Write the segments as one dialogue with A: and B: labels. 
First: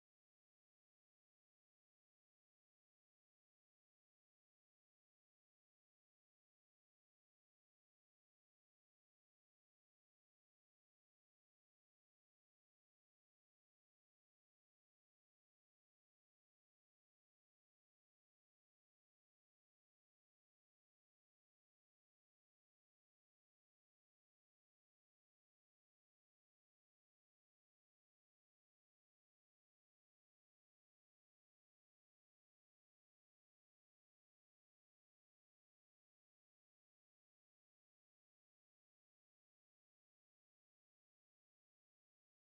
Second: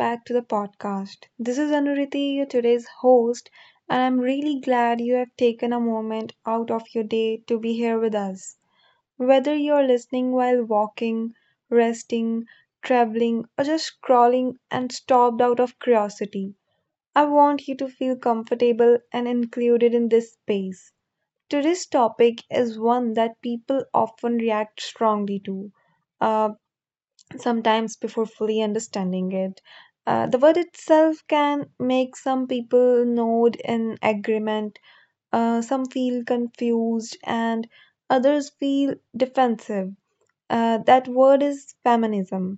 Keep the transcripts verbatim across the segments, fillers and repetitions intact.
A: back to the podcast. This is Anuriti, your today's host, and I'm really glad you have taken a moment out of your day to be here with us. Whether you're listening while walking, resting, traveling, or just scrolling and stopped out of curiosity, I want you to feel comfortable and included in this space. Today's topic is one that people often react strongly to uh, sometimes before fully understanding it. Uh, the word itself can make some people nod in agreement, uh, some feel confused, and others feel defensive. Uh, that word is feminism.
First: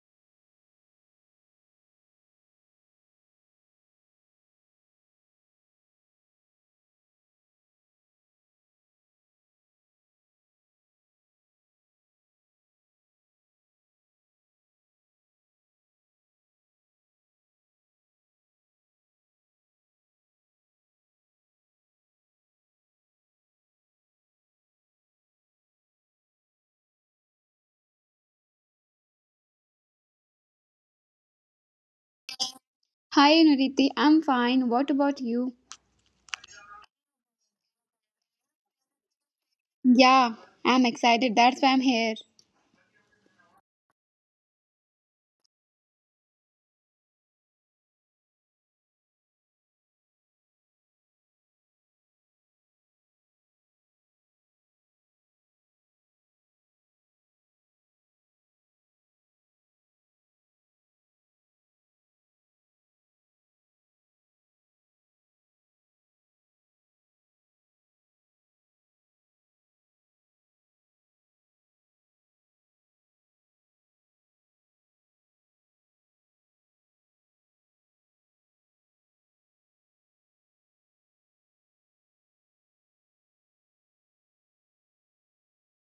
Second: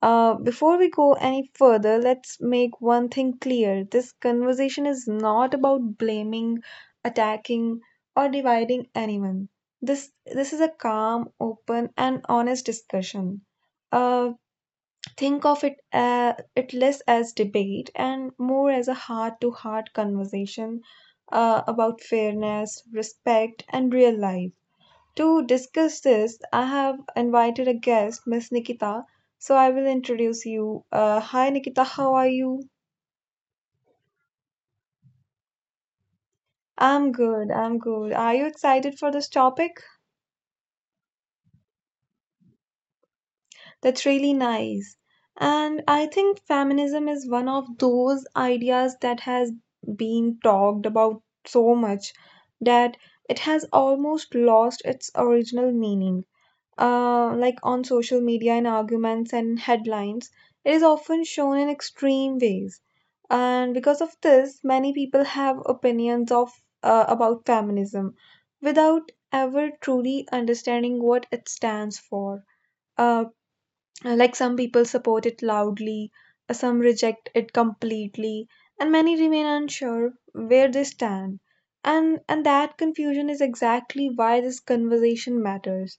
A: Uh, before we go any further, let's make one thing clear. This conversation is not about blaming, attacking, or dividing anyone. This this is a calm, open, and honest discussion. Uh, Think of it uh, it less as debate and more as a heart-to-heart conversation uh, about fairness, respect, and real life. To discuss this, I have invited a guest, Miss Nikita. So I will introduce you. Uh, hi, Nikita. How are you?
B: Hi Nuriti, I'm fine. What about you?
A: I'm good. I'm good. Are you excited for this topic?
B: Yeah, I'm excited. That's why I'm here.
A: That's really nice. And I think feminism is one of those ideas that has been talked about so much that it has almost lost its original meaning. Uh, like on social media and arguments and headlines, it is often shown in extreme ways. And because of this, many people have opinions of uh, about feminism without ever truly understanding what it stands for. Uh, uh, Like some people support it loudly, uh, some reject it completely, and many remain unsure where they stand. And and that confusion is exactly why this conversation matters.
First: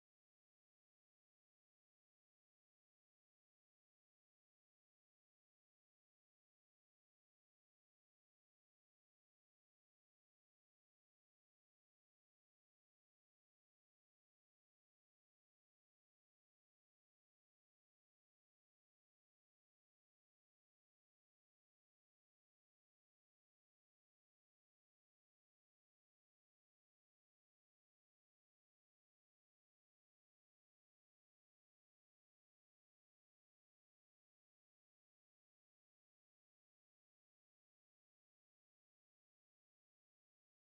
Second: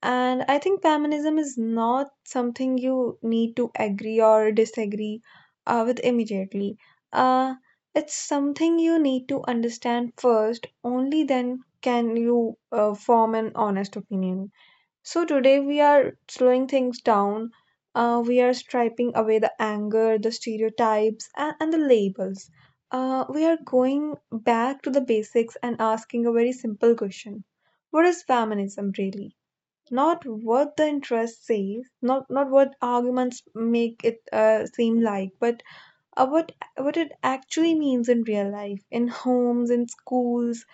A: And I think feminism is not something you need to agree or disagree uh, with immediately. Uh, it's something you need to understand first, only then can you uh, form an honest opinion. So, today we are slowing things down. Uh, we are striping away the anger, the stereotypes, and, and the labels. Uh, we are going back to the basics and asking a very simple question. What is feminism really? Not what the interest says, not, not what arguments make it uh, seem like, but uh, what, what it actually means in real life, in homes, in schools,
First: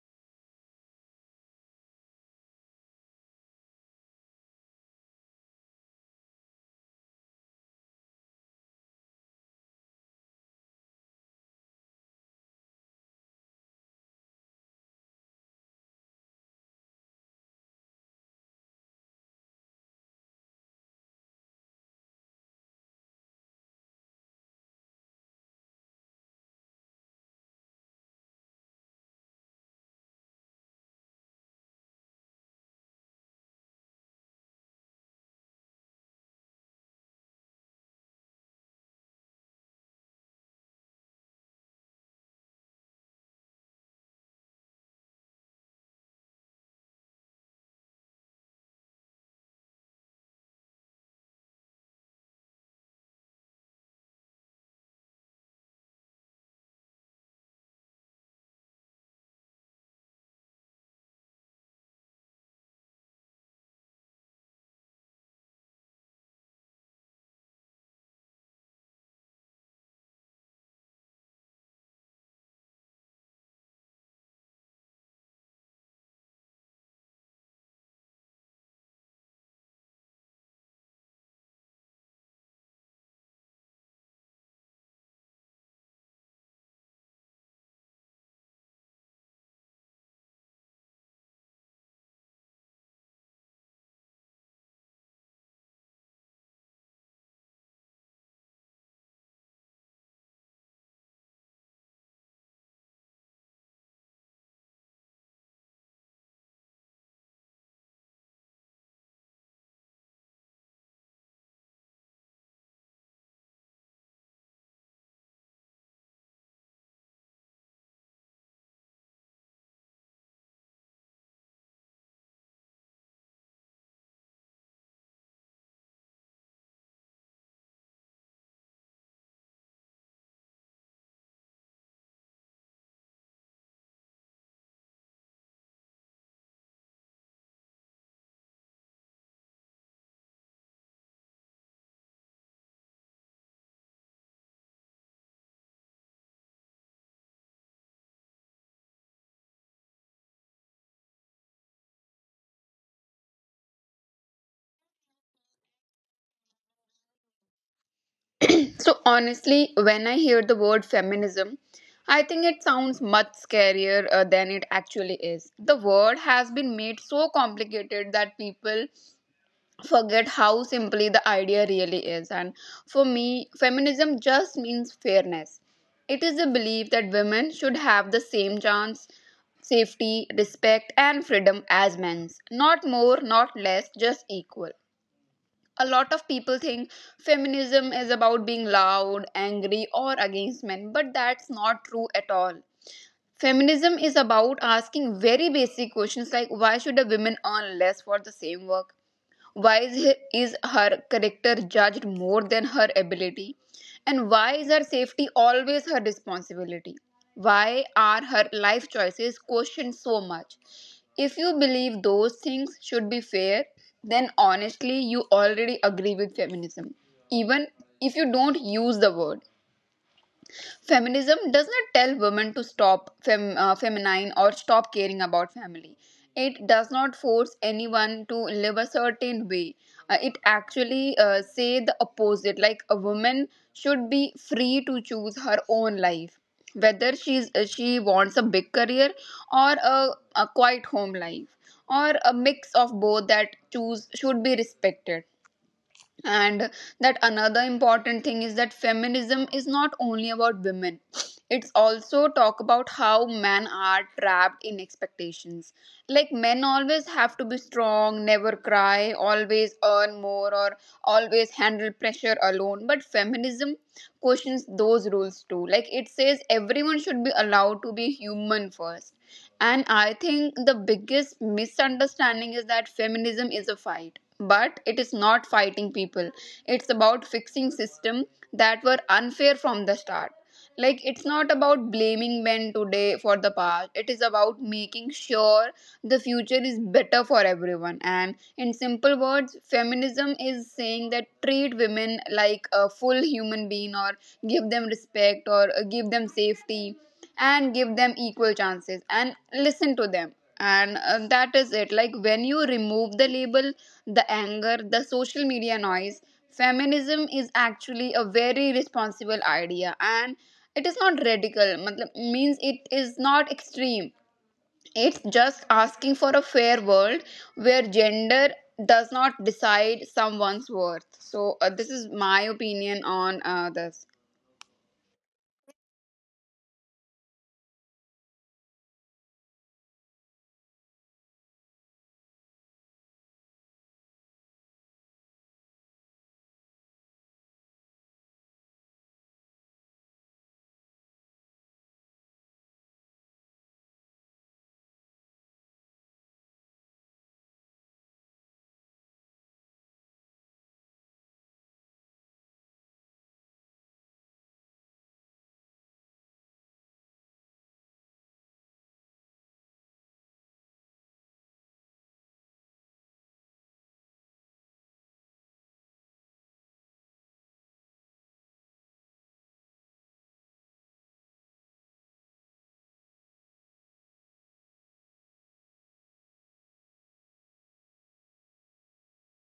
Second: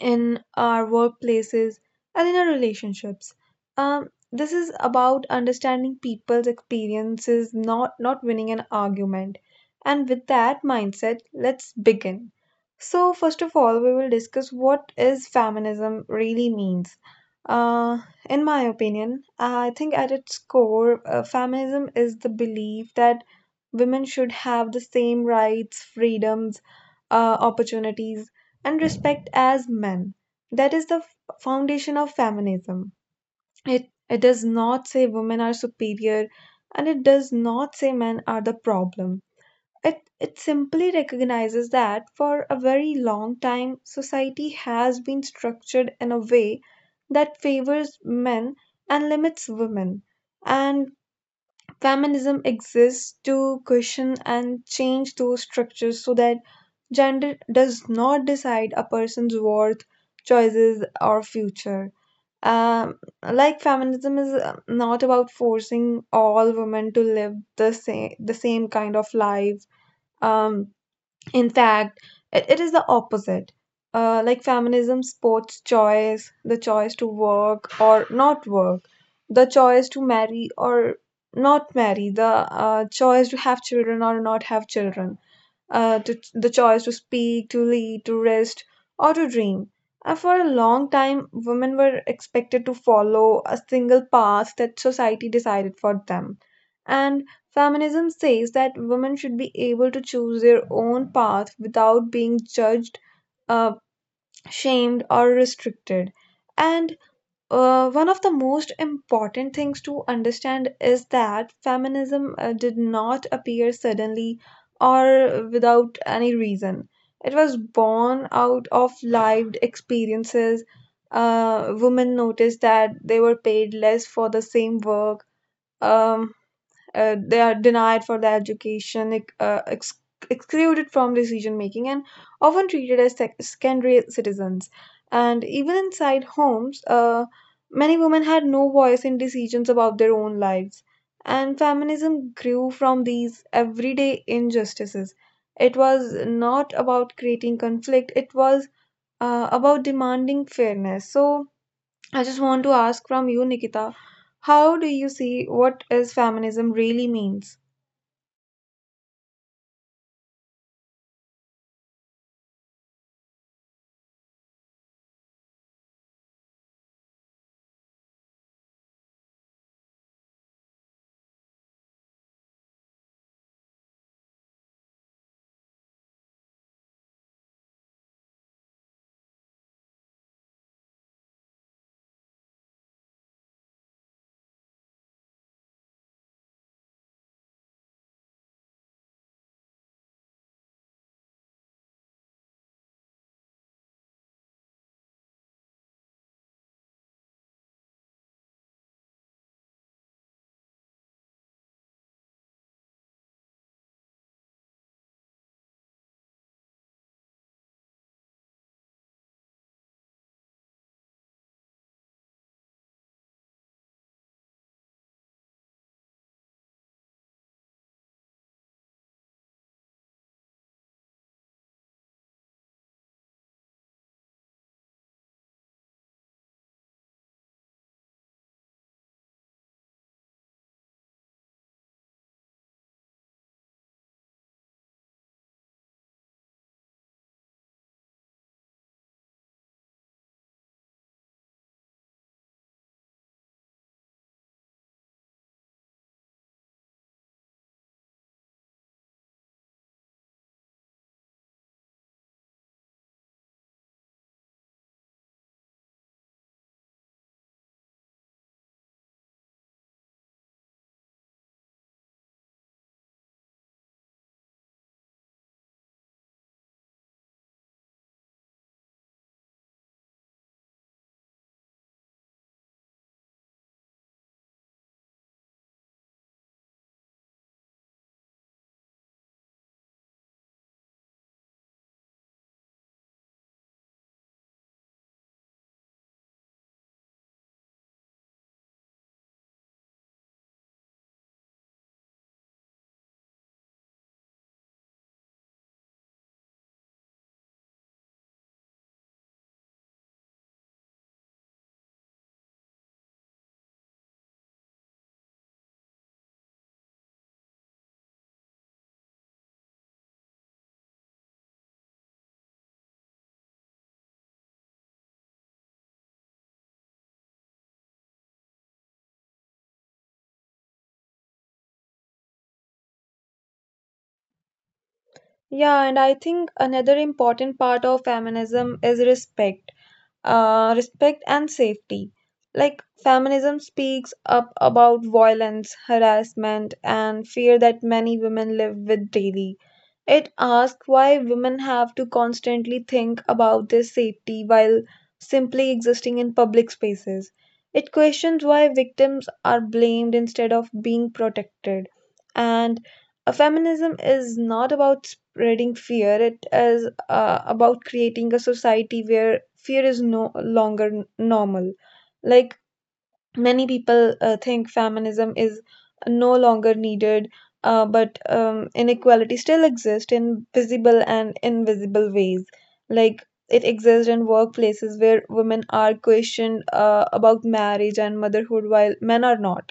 A: in our workplaces and in our relationships. Um, this is about understanding people's experiences, not not winning an argument. And with that mindset, let's begin. So first of all, we will discuss what is feminism really means. Uh, in my opinion, I think at its core, uh, feminism is the belief that women should have the same rights, freedoms, uh, opportunities and respect as men. That is the f- foundation of feminism. It, it does not say women are superior and it does not say men are the problem. It, it simply recognizes that for a very long time, society has been structured in a way that favors men and limits women. And feminism exists to question and change those structures so that gender does not decide a person's worth, choices, or future. Um, like feminism is uh, not about forcing all women to live the same the same kind of life. Um, in fact, it, it is the opposite. Uh, like feminism supports choice, the choice to work or not work, the choice to marry or not marry, the uh, choice to have children or not have children uh, to, the choice to speak, to lead, to rest, or to dream. And for a long time, women were expected to follow a single path that society decided for them. And feminism says that women should be able to choose their own path without being judged, uh, shamed, or restricted. And uh, one of the most important things to understand is that feminism uh, did not appear suddenly or without any reason. It was born out of lived experiences. Uh, women noticed that they were paid less for the same work. Um, uh, they are denied for their education, ex- uh, ex- excluded from decision making, and often treated as sec- secondary citizens. And even inside homes, uh, many women had no voice in decisions about their own lives. And feminism grew from these everyday injustices. It was not about creating conflict, it was uh, about demanding fairness. So, I just want to ask from you, Nikita, how do you see what is feminism really means?
B: So, honestly, when I hear the word feminism, I think it sounds much scarier uh, than it actually is. The word has been made so complicated that people forget how simply the idea really is. And for me, feminism just means fairness. It is a belief that women should have the same chance, safety, respect, and freedom as men's. Not more, not less, just equal. A lot of people think feminism is about being loud, angry, or against men, but that's not true at all. Feminism is about asking very basic questions like, why should a woman earn less for the same work? Why is, he- is her character judged more than her ability? And why is her safety always her responsibility? Why are her life choices questioned so much? If you believe those things should be fair, then honestly, you already agree with feminism, even if you don't use the word. Feminism does not tell women to stop fem- uh, feminine or stop caring about family. It does not force anyone to live a certain way. Uh, it actually uh, say the opposite, like a woman should be free to choose her own life, whether she's uh, she wants a big career or a, a quiet home life or a mix of both. That choose should be respected. And that another important thing is that feminism is not only about women, it's also talk about how men are trapped in expectations, like men always have to be strong, never cry, always earn more, or always handle pressure alone. But feminism questions those rules too. Like, it says everyone should be allowed to be human first. And I think the biggest misunderstanding is that feminism is a fight, but it is not fighting people, it's about fixing system that were unfair from the start. Like, it's not about blaming men today for the past, it is about making sure the future is better for everyone. And in simple words, feminism is saying that treat women like a full human being, or give them respect, or uh, give them safety, and give them equal chances, and listen to them. And uh, that is it. Like, when you remove the label, the anger, the social media noise, feminism is actually a very responsible idea, and it is not radical, matlab- means it is not extreme. It's just asking for a fair world where gender does not decide someone's worth. So uh, this is my opinion on uh, this.
A: Yeah, and I think another important part of feminism is respect, uh, respect and safety. Like, feminism speaks up about violence, harassment, and fear that many women live with daily. It asks why women have to constantly think about their safety while simply existing in public spaces. It questions why victims are blamed instead of being protected. And a feminism is not about spreading fear, it is uh, about creating a society where fear is no longer n- normal. Like many people uh, think feminism is no longer needed, uh, but um, inequality still exists in visible and invisible ways. Like it exists in workplaces where women are questioned uh, about marriage and motherhood while men are not.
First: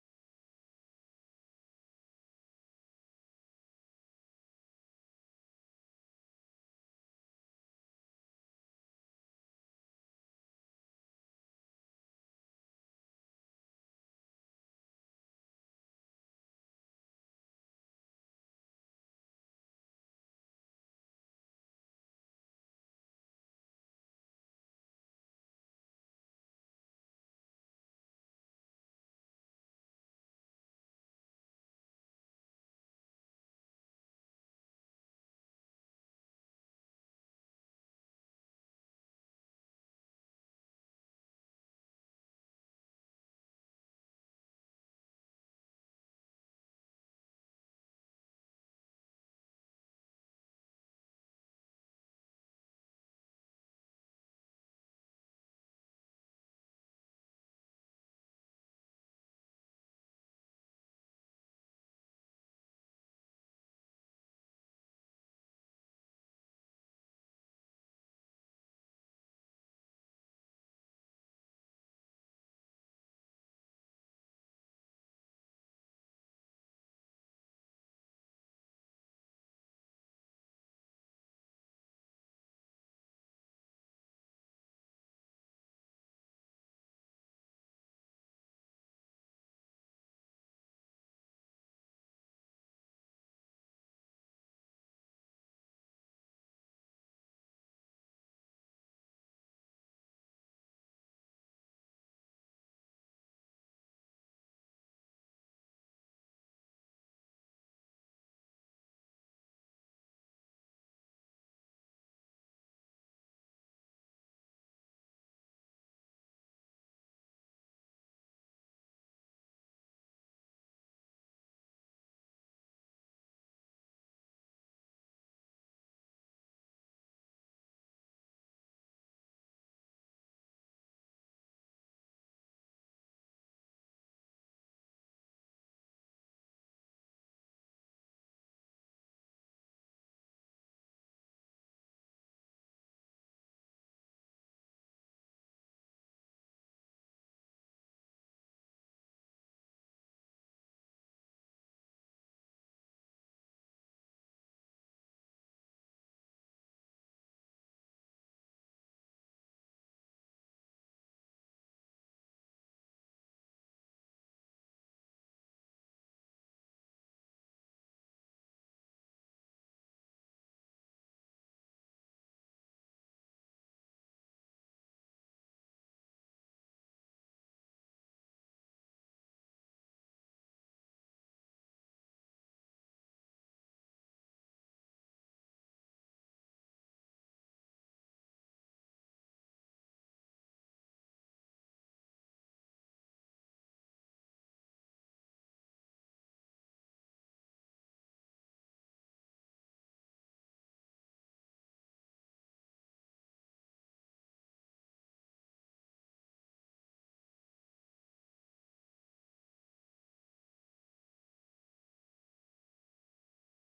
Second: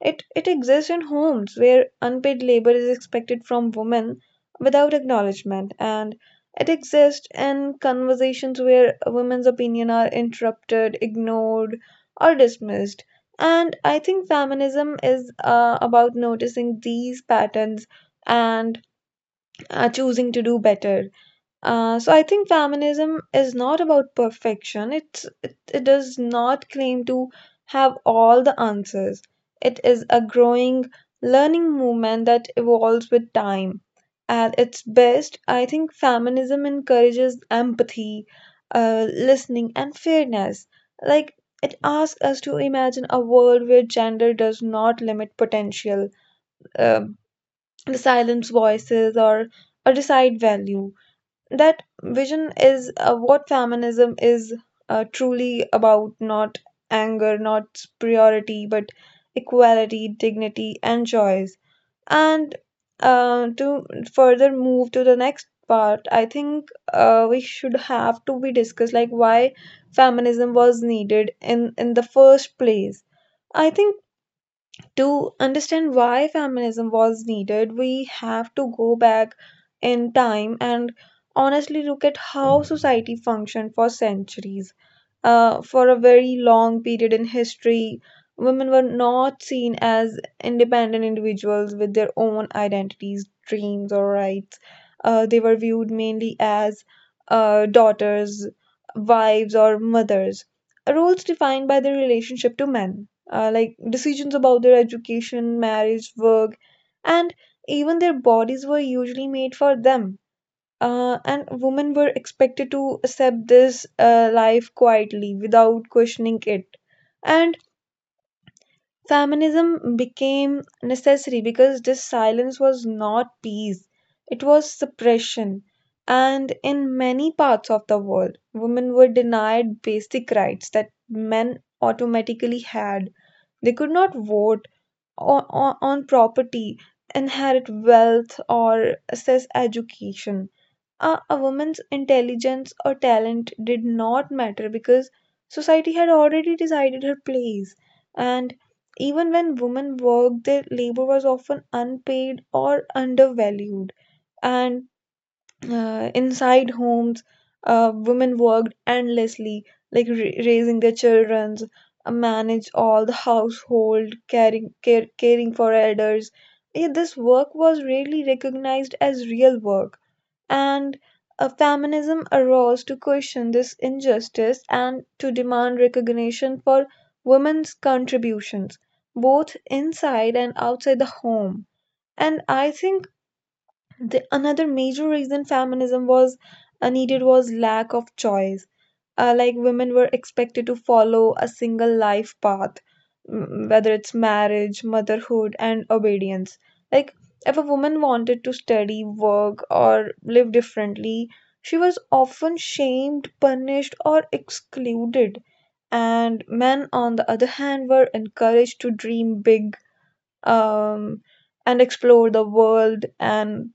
A: It, it exists in homes where unpaid labor is expected from women without acknowledgement, and it exists in conversations where women's opinion are interrupted, ignored, or dismissed. And I think feminism is uh, about noticing these patterns and uh, choosing to do better. Uh, so I think feminism is not about perfection. It's it, it does not claim to have all the answers. It is a growing learning movement that evolves with time. At its best, I think feminism encourages empathy, uh, listening, and fairness. Like it asks us to imagine a world where gender does not limit potential, um, silence voices, or or decide value. That vision is uh, what feminism is uh, truly about, not anger, not priority, but equality, dignity, and choice. And uh, to further move to the next part, I think uh, we should have to be discussed like why feminism was needed in in the first place. I think to understand why feminism was needed, we have to go back in time and honestly look at how society functioned for centuries. Uh, for a very long period in history, women were not seen as independent individuals with their own identities, dreams, or rights. Uh, they were viewed mainly as uh, daughters, wives, or mothers. Roles defined by their relationship to men, uh, like decisions about their education, marriage, work, and even their bodies were usually made for them uh, and women were expected to accept this uh, life quietly without questioning it. And feminism became necessary because this silence was not peace, it was suppression. And in many parts of the world, women were denied basic rights that men automatically had. They could not vote on, on, property, inherit wealth, or access education. A, a woman's intelligence or talent did not matter because society had already decided her place. And even when women worked, their labor was often unpaid or undervalued. And uh, inside homes, uh, women worked endlessly, like ra- raising their children, uh, manage all the household caring care, caring for elders. Yeah, this work was rarely recognized as real work, and uh, feminism arose to question this injustice and to demand recognition for women's contributions, both inside and outside the home. And I think the, another major reason feminism was uh, needed was lack of choice, uh, like women were expected to follow a single life path, mm, whether it's marriage, motherhood, and obedience. Like, if a woman wanted to study, work, or live differently, she was often shamed, punished, or excluded. And men, on the other hand, were encouraged to dream big um, and explore the world. And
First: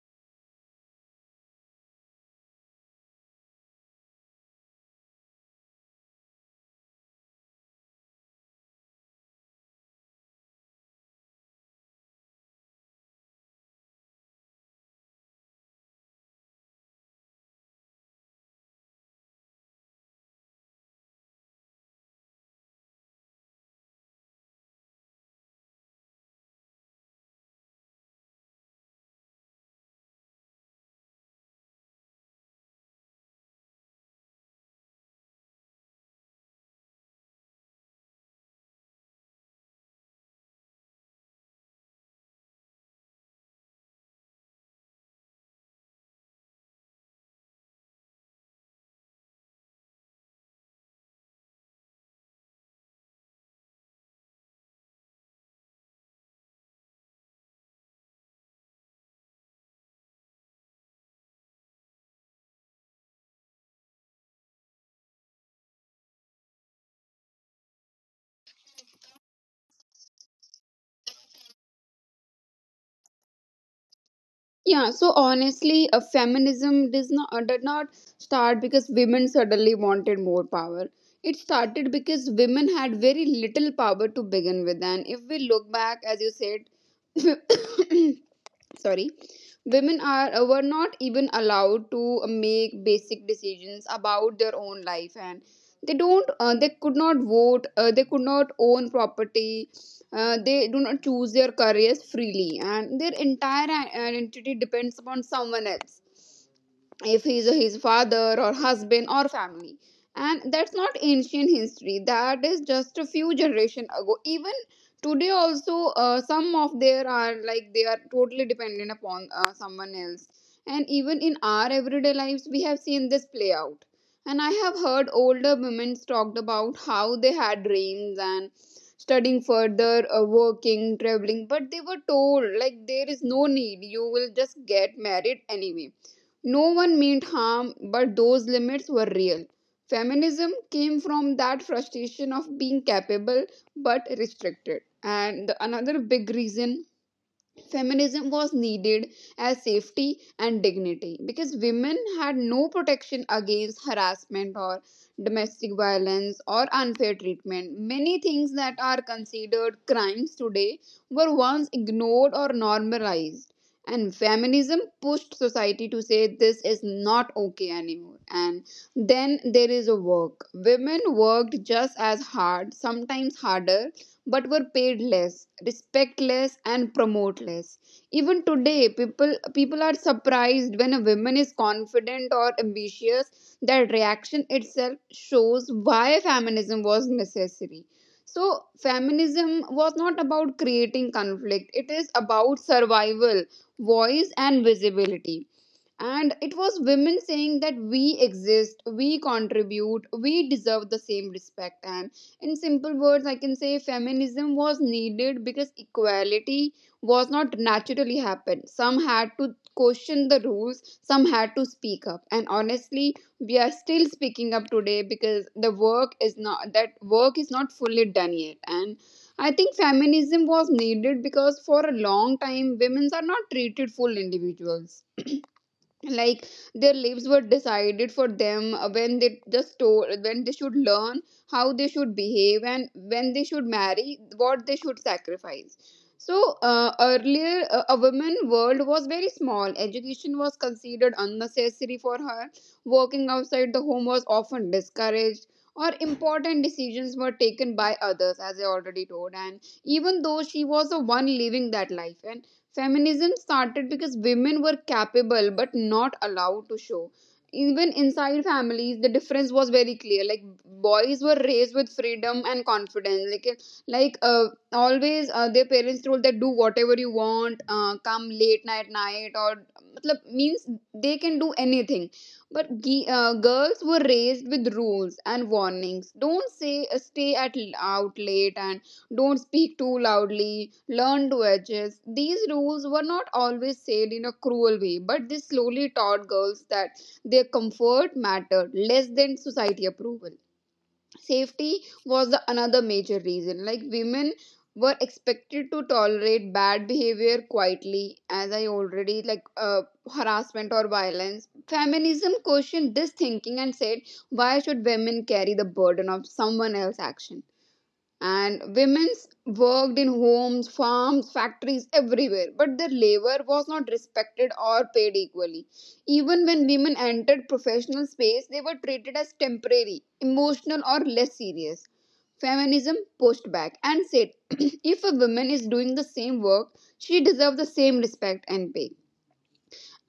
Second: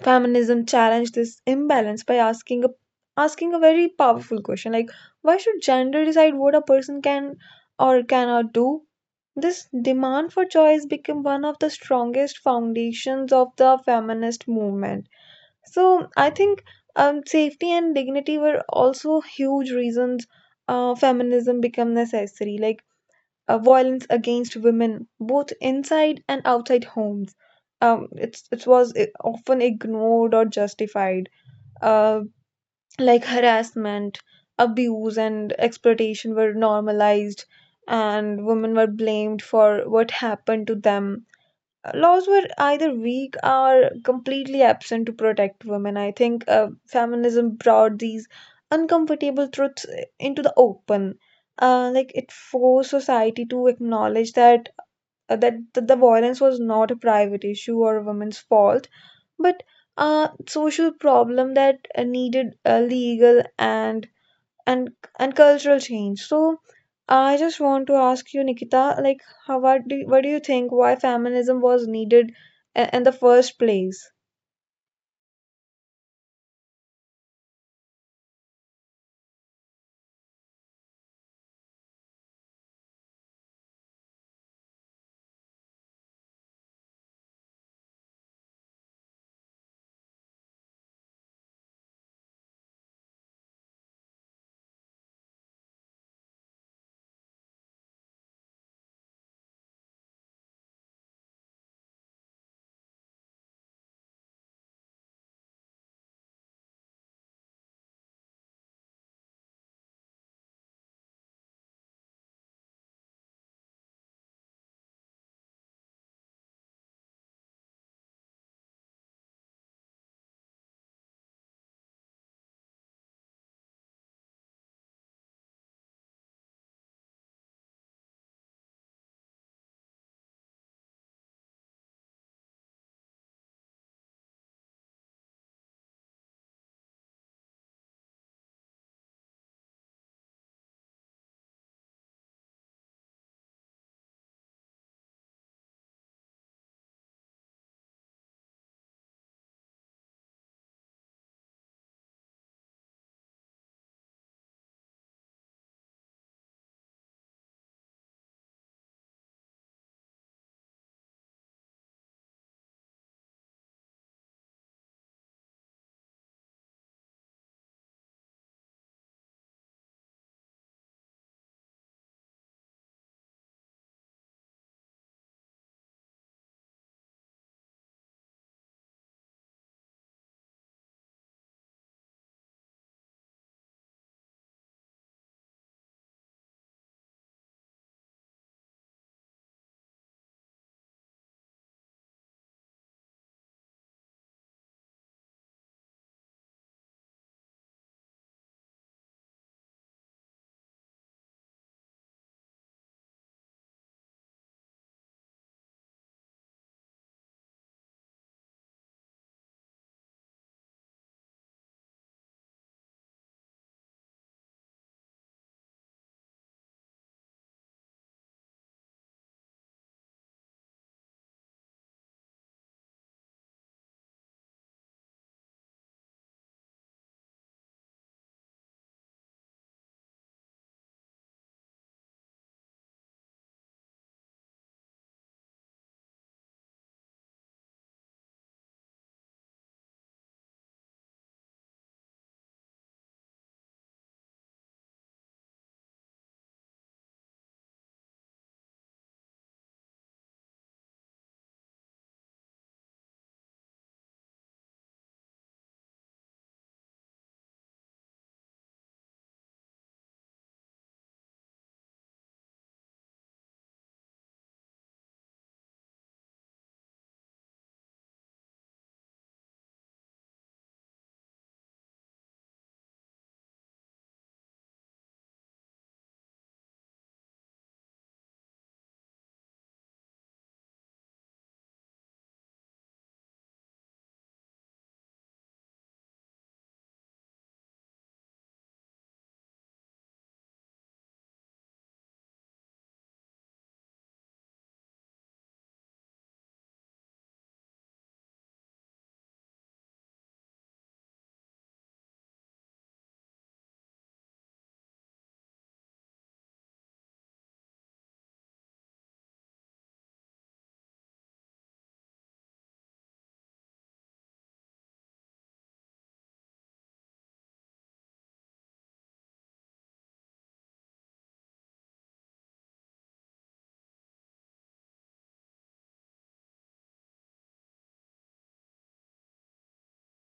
A: feminism challenged this imbalance by asking a asking a very powerful question, like why should gender decide what a person can or cannot do? This demand for choice became one of the strongest foundations of the feminist movement. So I think um, safety and dignity were also huge reasons uh, feminism became necessary. Like uh, violence against women, both inside and outside homes. Um, it's, it was i- often ignored or justified. Uh, like harassment, abuse, and exploitation were normalized, and women were blamed for what happened to them. Laws were either weak or completely absent to protect women. I think uh, feminism brought these uncomfortable truths uh, into the open. Uh, like it forced society to acknowledge that uh, that that the violence was not a private issue or a woman's fault, but a social problem that uh, needed a legal and and and cultural change. So I just want to ask you, Nikita, like, how, what do what do you think why feminism was needed i- in the first place?
B: Yeah, so honestly, a feminism does not uh, did not start because women suddenly wanted more power. It started because women had very little power to begin with, and if we look back, as you said, sorry, women are uh, were not even allowed to uh, make basic decisions about their own life. And they don't uh, they could not vote, uh, they could not own property, uh, they do not choose their careers freely, and their entire i- identity depends upon someone else, if he's his father or husband or family. And that's not ancient history, that is just a few generation ago. Even today also, uh, some of there are, like, they are totally dependent upon uh, someone else. And even in our everyday lives we have seen this play out. And I have heard older women talked about how they had dreams, and studying further, uh, working, traveling, but they were told like there is no need, you will just get married anyway. No one meant harm, but those limits were real. Feminism came from that frustration of being capable but restricted. And the- another big reason feminism was needed as safety and dignity, because women had no protection against harassment or domestic violence or unfair treatment. Many things that are considered crimes today were once ignored or normalized. And feminism pushed society to say this is not okay anymore. And then there is a work. Women worked just as hard, sometimes harder, but were paid less, respect less, and promote less. Even today, people people are surprised when a woman is confident or ambitious. That reaction itself shows why feminism was necessary. So, feminism was not about creating conflict, it is about survival, voice, and visibility. And it was women saying that we exist, we contribute, we deserve the same respect. And in simple words, I can say feminism was needed because equality was not naturally happened. Some had to question the rules, some had to speak up. And honestly, we are still speaking up today because the work is not that work is not fully done yet. And I think feminism was needed because for a long time women are not treated full individuals, like their lives were decided for them. Uh, when they just told when they should learn, how they should behave, and when they should marry, what they should sacrifice. So uh, earlier, uh, a woman world was very small. Education was considered unnecessary for her, working outside the home was often discouraged, or important decisions were taken by others, as I already told. And even though she was the one living that life, feminism started because women were capable but not allowed to show. Even inside families, the difference was very clear. Like, boys were raised with freedom and confidence. Like, like uh, always, uh, their parents told that do whatever you want, uh, come late night, night, or matlab, means they can do anything. But ge- uh, girls were raised with rules and warnings. Don't say uh, stay at l- out late, and don't speak too loudly, learn to adjust. These rules were not always said in a cruel way, but they slowly taught girls that their comfort mattered less than society approval. Safety was the another major reason. Like, women were expected to tolerate bad behavior quietly, as I already, like uh, harassment or violence. Feminism questioned this thinking and said, why should women carry the burden of someone else's action? And women's worked in homes, farms, factories, everywhere, but their labor was not respected or paid equally. Even when women entered professional space, they were treated as temporary, emotional, or less serious. Feminism pushed back and said, if a woman is doing the same work, she deserves the same respect and pay.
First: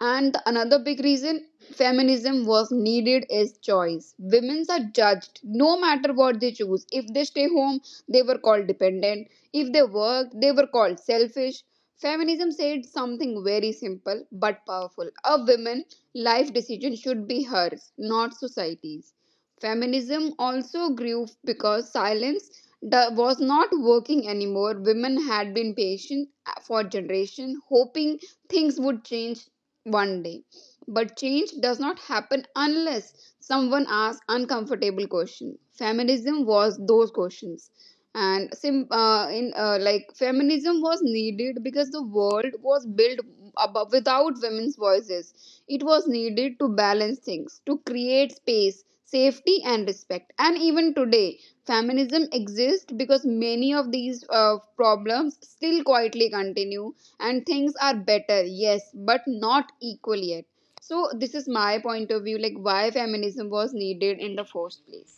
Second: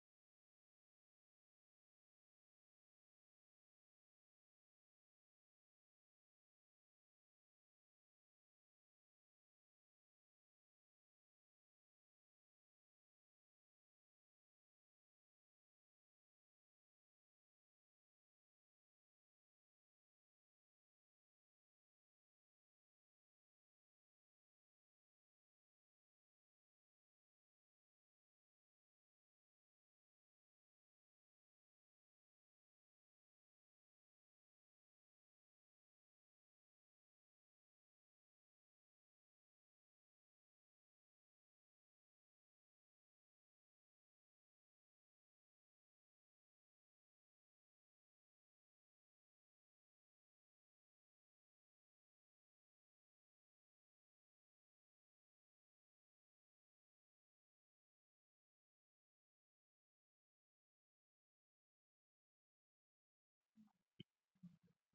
B: And the another big reason feminism was needed is choice. Women are judged no matter what they choose. If they stay home, they were called dependent. If they work, they were called selfish. Feminism said something very simple but powerful. A woman life decision should be hers, not society's. Feminism also grew because silence da- was not working anymore. Women had been patient for generation, hoping things would change one day. But change does not happen unless someone asks uncomfortable questions. Feminism was those questions. And sim uh, in uh, like, feminism was needed because the world was built above, without women's voices. It was needed to balance things, to create space, safety, and respect. And even today feminism exists because many of these uh, problems still quietly continue, and things are better, yes, but not equal yet. So this is my point of view, like why feminism was needed in the first place.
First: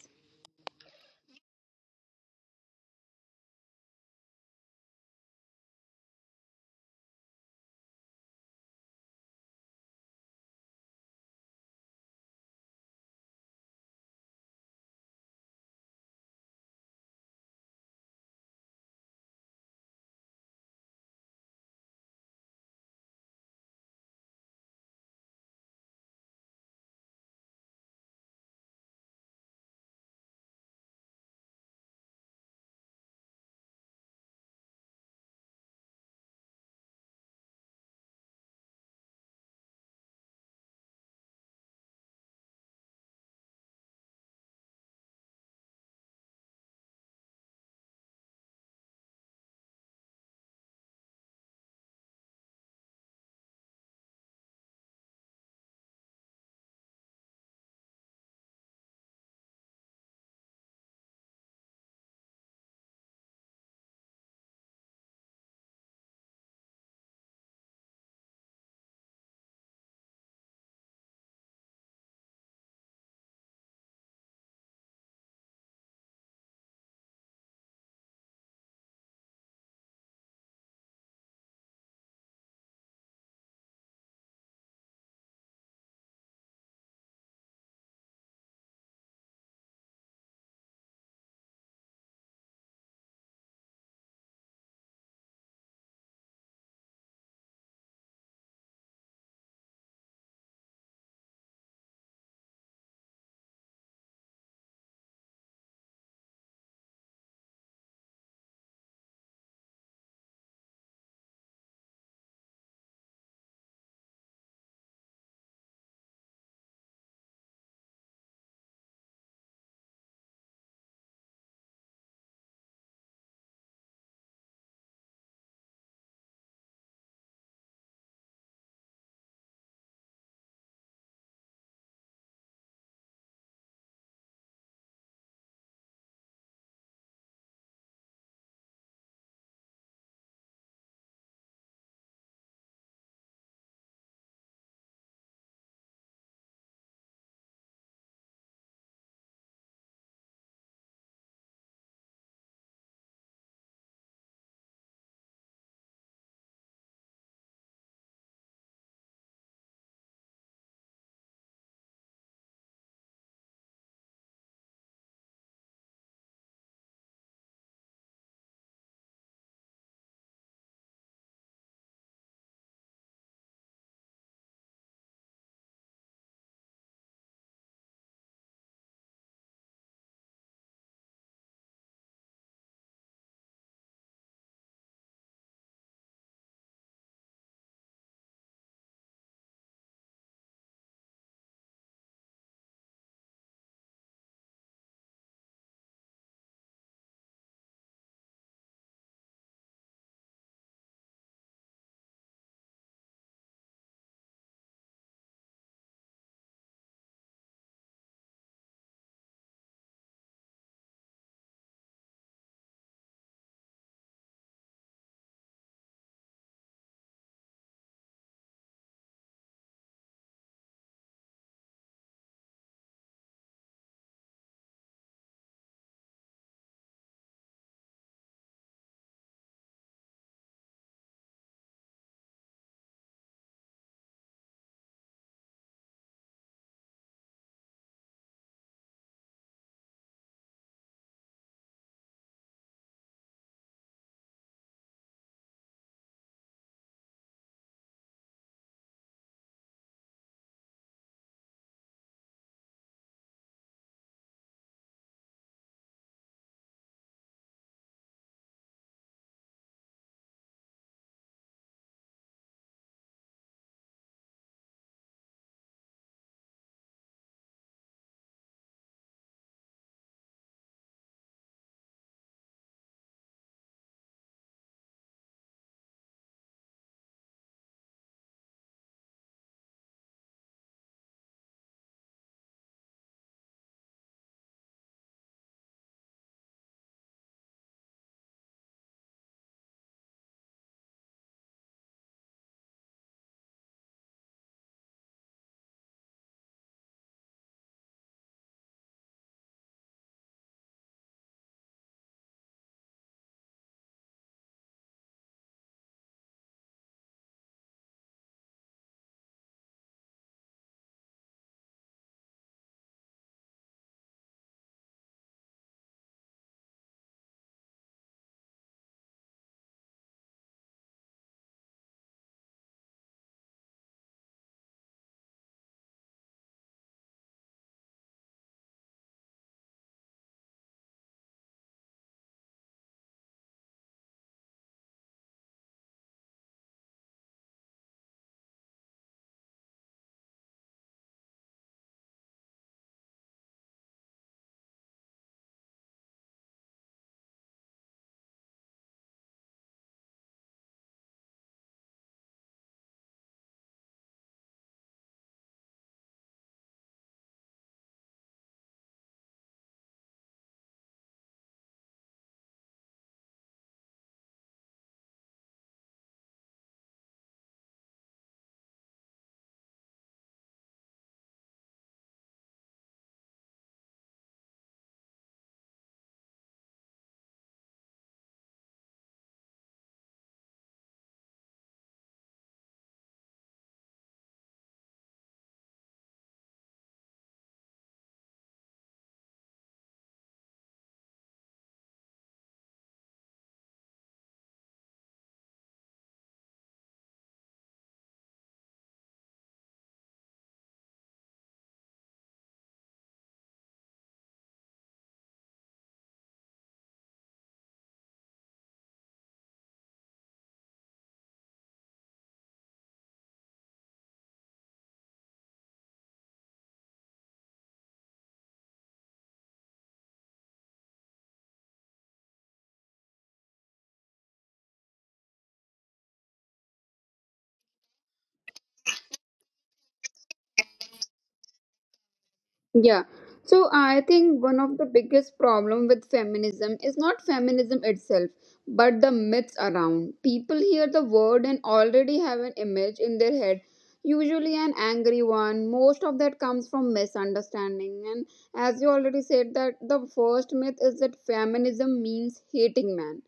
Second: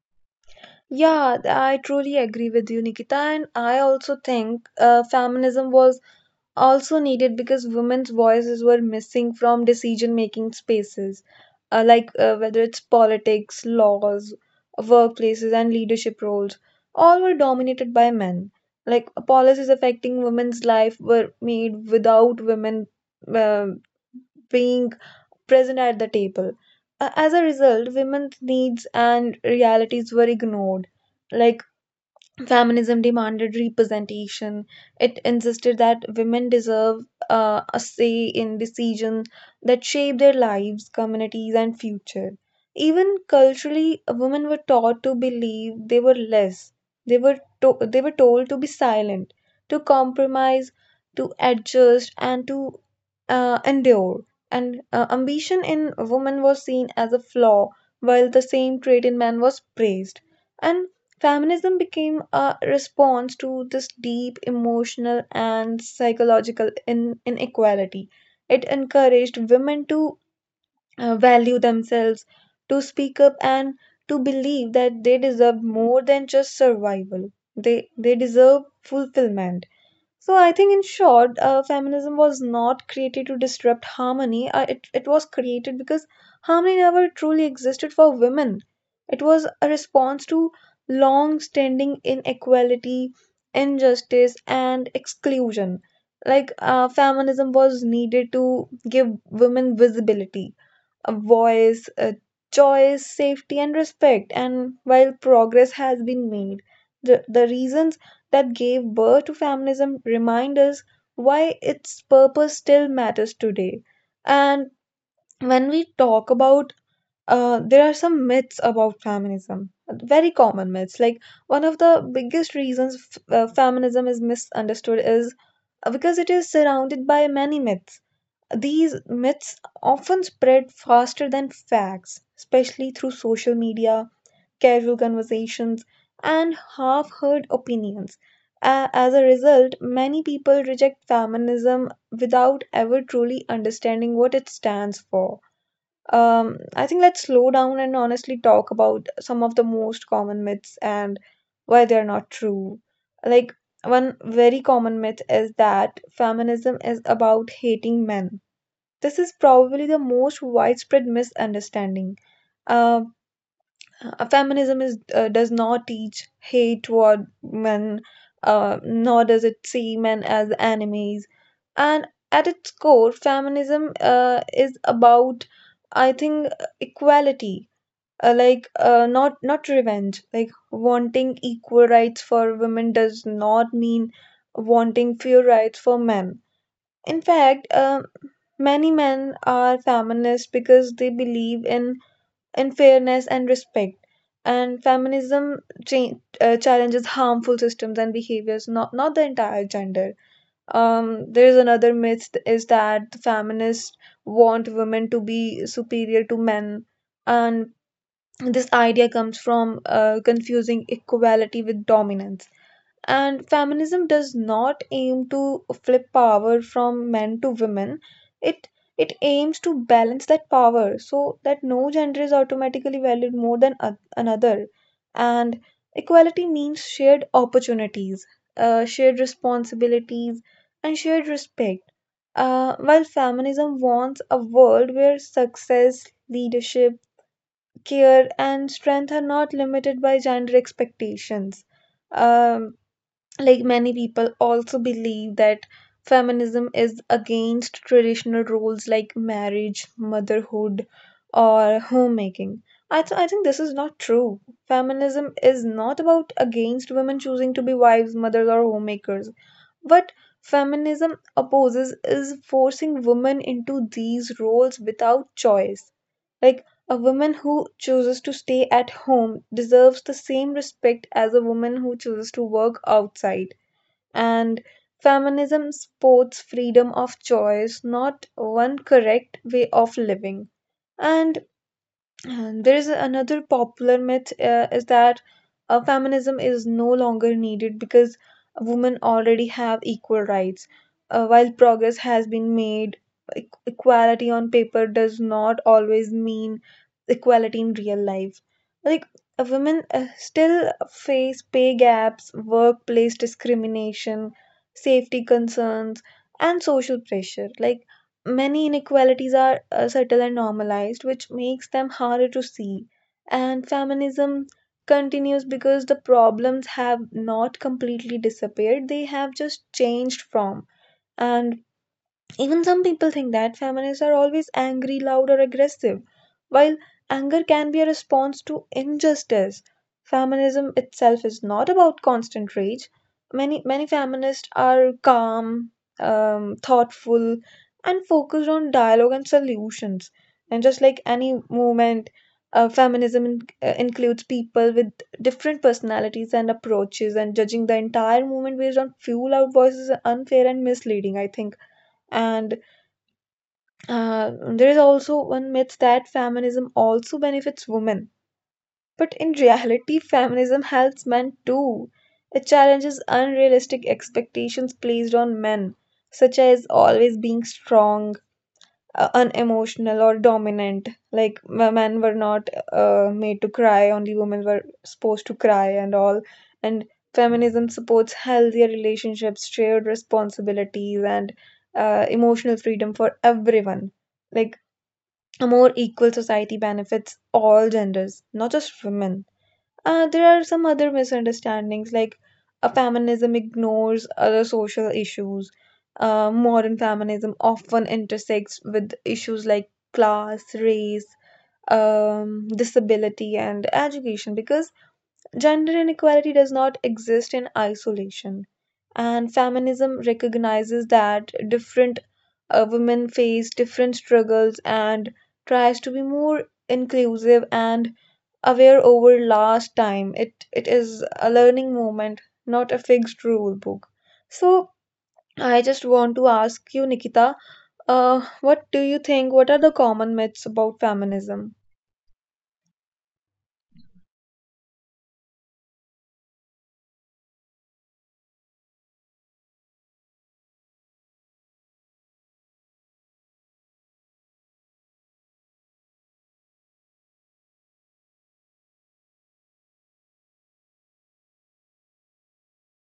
A: Yeah, th- I truly agree with you, Nikita, and I also think uh, feminism was also needed because women's voices were missing from decision making spaces, uh, like uh, whether it's politics, laws, workplaces, and leadership roles. All were dominated by men. Like policies affecting women's life were made without women uh, being present at the table. Uh, As a result, women's needs and realities were ignored. Like feminism demanded representation. It insisted that women deserve uh, a say in decisions that shape their lives, communities, and future. Even culturally, women were taught to believe they were less. They were to- they were told to be silent, to compromise, to adjust, and to uh, endure. And uh, ambition in women was seen as a flaw, while the same trait in men was praised. And feminism became a response to this deep emotional and psychological in- inequality. It encouraged women to uh, value themselves, to speak up, and to believe that they deserve more than just survival. They, they deserve fulfillment. So I think, in short, uh, feminism was not created to disrupt harmony. Uh, it it was created because harmony never truly existed for women. It was a response to long-standing inequality, injustice, and exclusion. Like uh, feminism was needed to give women visibility, a voice, a choice, safety, and respect. And while progress has been made, the, the reasons that gave birth to feminism remind us why its purpose still matters today. And when we talk about uh, there are some myths about feminism, very common myths. Like one of the biggest reasons f- uh, feminism is misunderstood is uh, because it is surrounded by many myths. These myths often spread faster than facts, especially through social media, casual conversations, and half heard opinions. A- as a result, many people reject feminism without ever truly understanding what it stands for. Um, I think let's slow down and honestly talk about some of the most common myths and why they are not true. Like, one very common myth is that feminism is about hating men. This is probably the most widespread misunderstanding. Uh, uh, Feminism is, uh, does not teach hate toward men, uh, nor does it see men as enemies. And at its core, feminism uh, is about, I think, uh, equality. Uh, like uh, not not revenge. Like wanting equal rights for women does not mean wanting fewer rights for men. In fact, um, many men are feminists because they believe in, in fairness and respect. And feminism cha- uh, challenges harmful systems and behaviors, not, not the entire gender. Um, there is another myth th- is that the feminists want women to be superior to men, and this idea comes from uh, confusing equality with dominance. And feminism does not aim to flip power from men to women. It it aims to balance that power so that no gender is automatically valued more than oth- another. And equality means shared opportunities, uh, shared responsibilities, and shared respect. Uh, while feminism wants a world where success, leadership, care, and strength are not limited by gender expectations. Um, like many people also believe that feminism is against traditional roles like marriage, motherhood, or homemaking. I, th- I think this is not true. Feminism is not about against women choosing to be wives, mothers, or homemakers. What feminism opposes is forcing women into these roles without choice. Like a woman who chooses to stay at home deserves the same respect as a woman who chooses to work outside, and feminism supports freedom of choice, not one correct way of living. And and there is another popular myth uh, is that uh, feminism is no longer needed because women already have equal rights. Uh, while progress has been made, e- equality on paper does not always mean equality in real life. Like uh, women uh, still face pay gaps, workplace discrimination, safety concerns, and social pressure. Like many inequalities are uh, subtle and normalized, which makes them harder to see. And feminism continues because the problems have not completely disappeared, they have just changed from. And even some people think that feminists are always angry, loud, or aggressive. While anger can be a response to injustice, feminism itself is not about constant rage. Many many feminists are calm, um, thoughtful, and focused on dialogue and solutions. And just like any movement, uh, feminism in, uh, includes people with different personalities and approaches. And judging the entire movement based on few loud voices is unfair and misleading, I think. And uh, there is also one myth that feminism also benefits women. But in reality, feminism helps men too. It challenges unrealistic expectations placed on men, such as always being strong, uh, unemotional, or dominant. Like m- men were not uh, made to cry, only women were supposed to cry, and all. And feminism supports healthier relationships, shared responsibilities, and uh, emotional freedom for everyone. Like a more equal society benefits all genders, not just women. Uh, there are some other misunderstandings like a feminism ignores other social issues. Uh, modern feminism often intersects with issues like class, race, um, disability, and education, because gender inequality does not exist in isolation, and feminism recognizes that different uh, women face different struggles and tries to be more inclusive and aware over last time. It it is a learning moment, not a fixed rule book. So I just want to ask you, Nikita, uh, what do you think? What are the common myths about feminism?
B: Yeah. So I think one of the biggest problem with feminism is not feminism itself, but the myths around. People hear the word and already have an image in their head, usually an angry one. Most of that comes from misunderstanding. And as you already said, that the first myth is that feminism means hating man.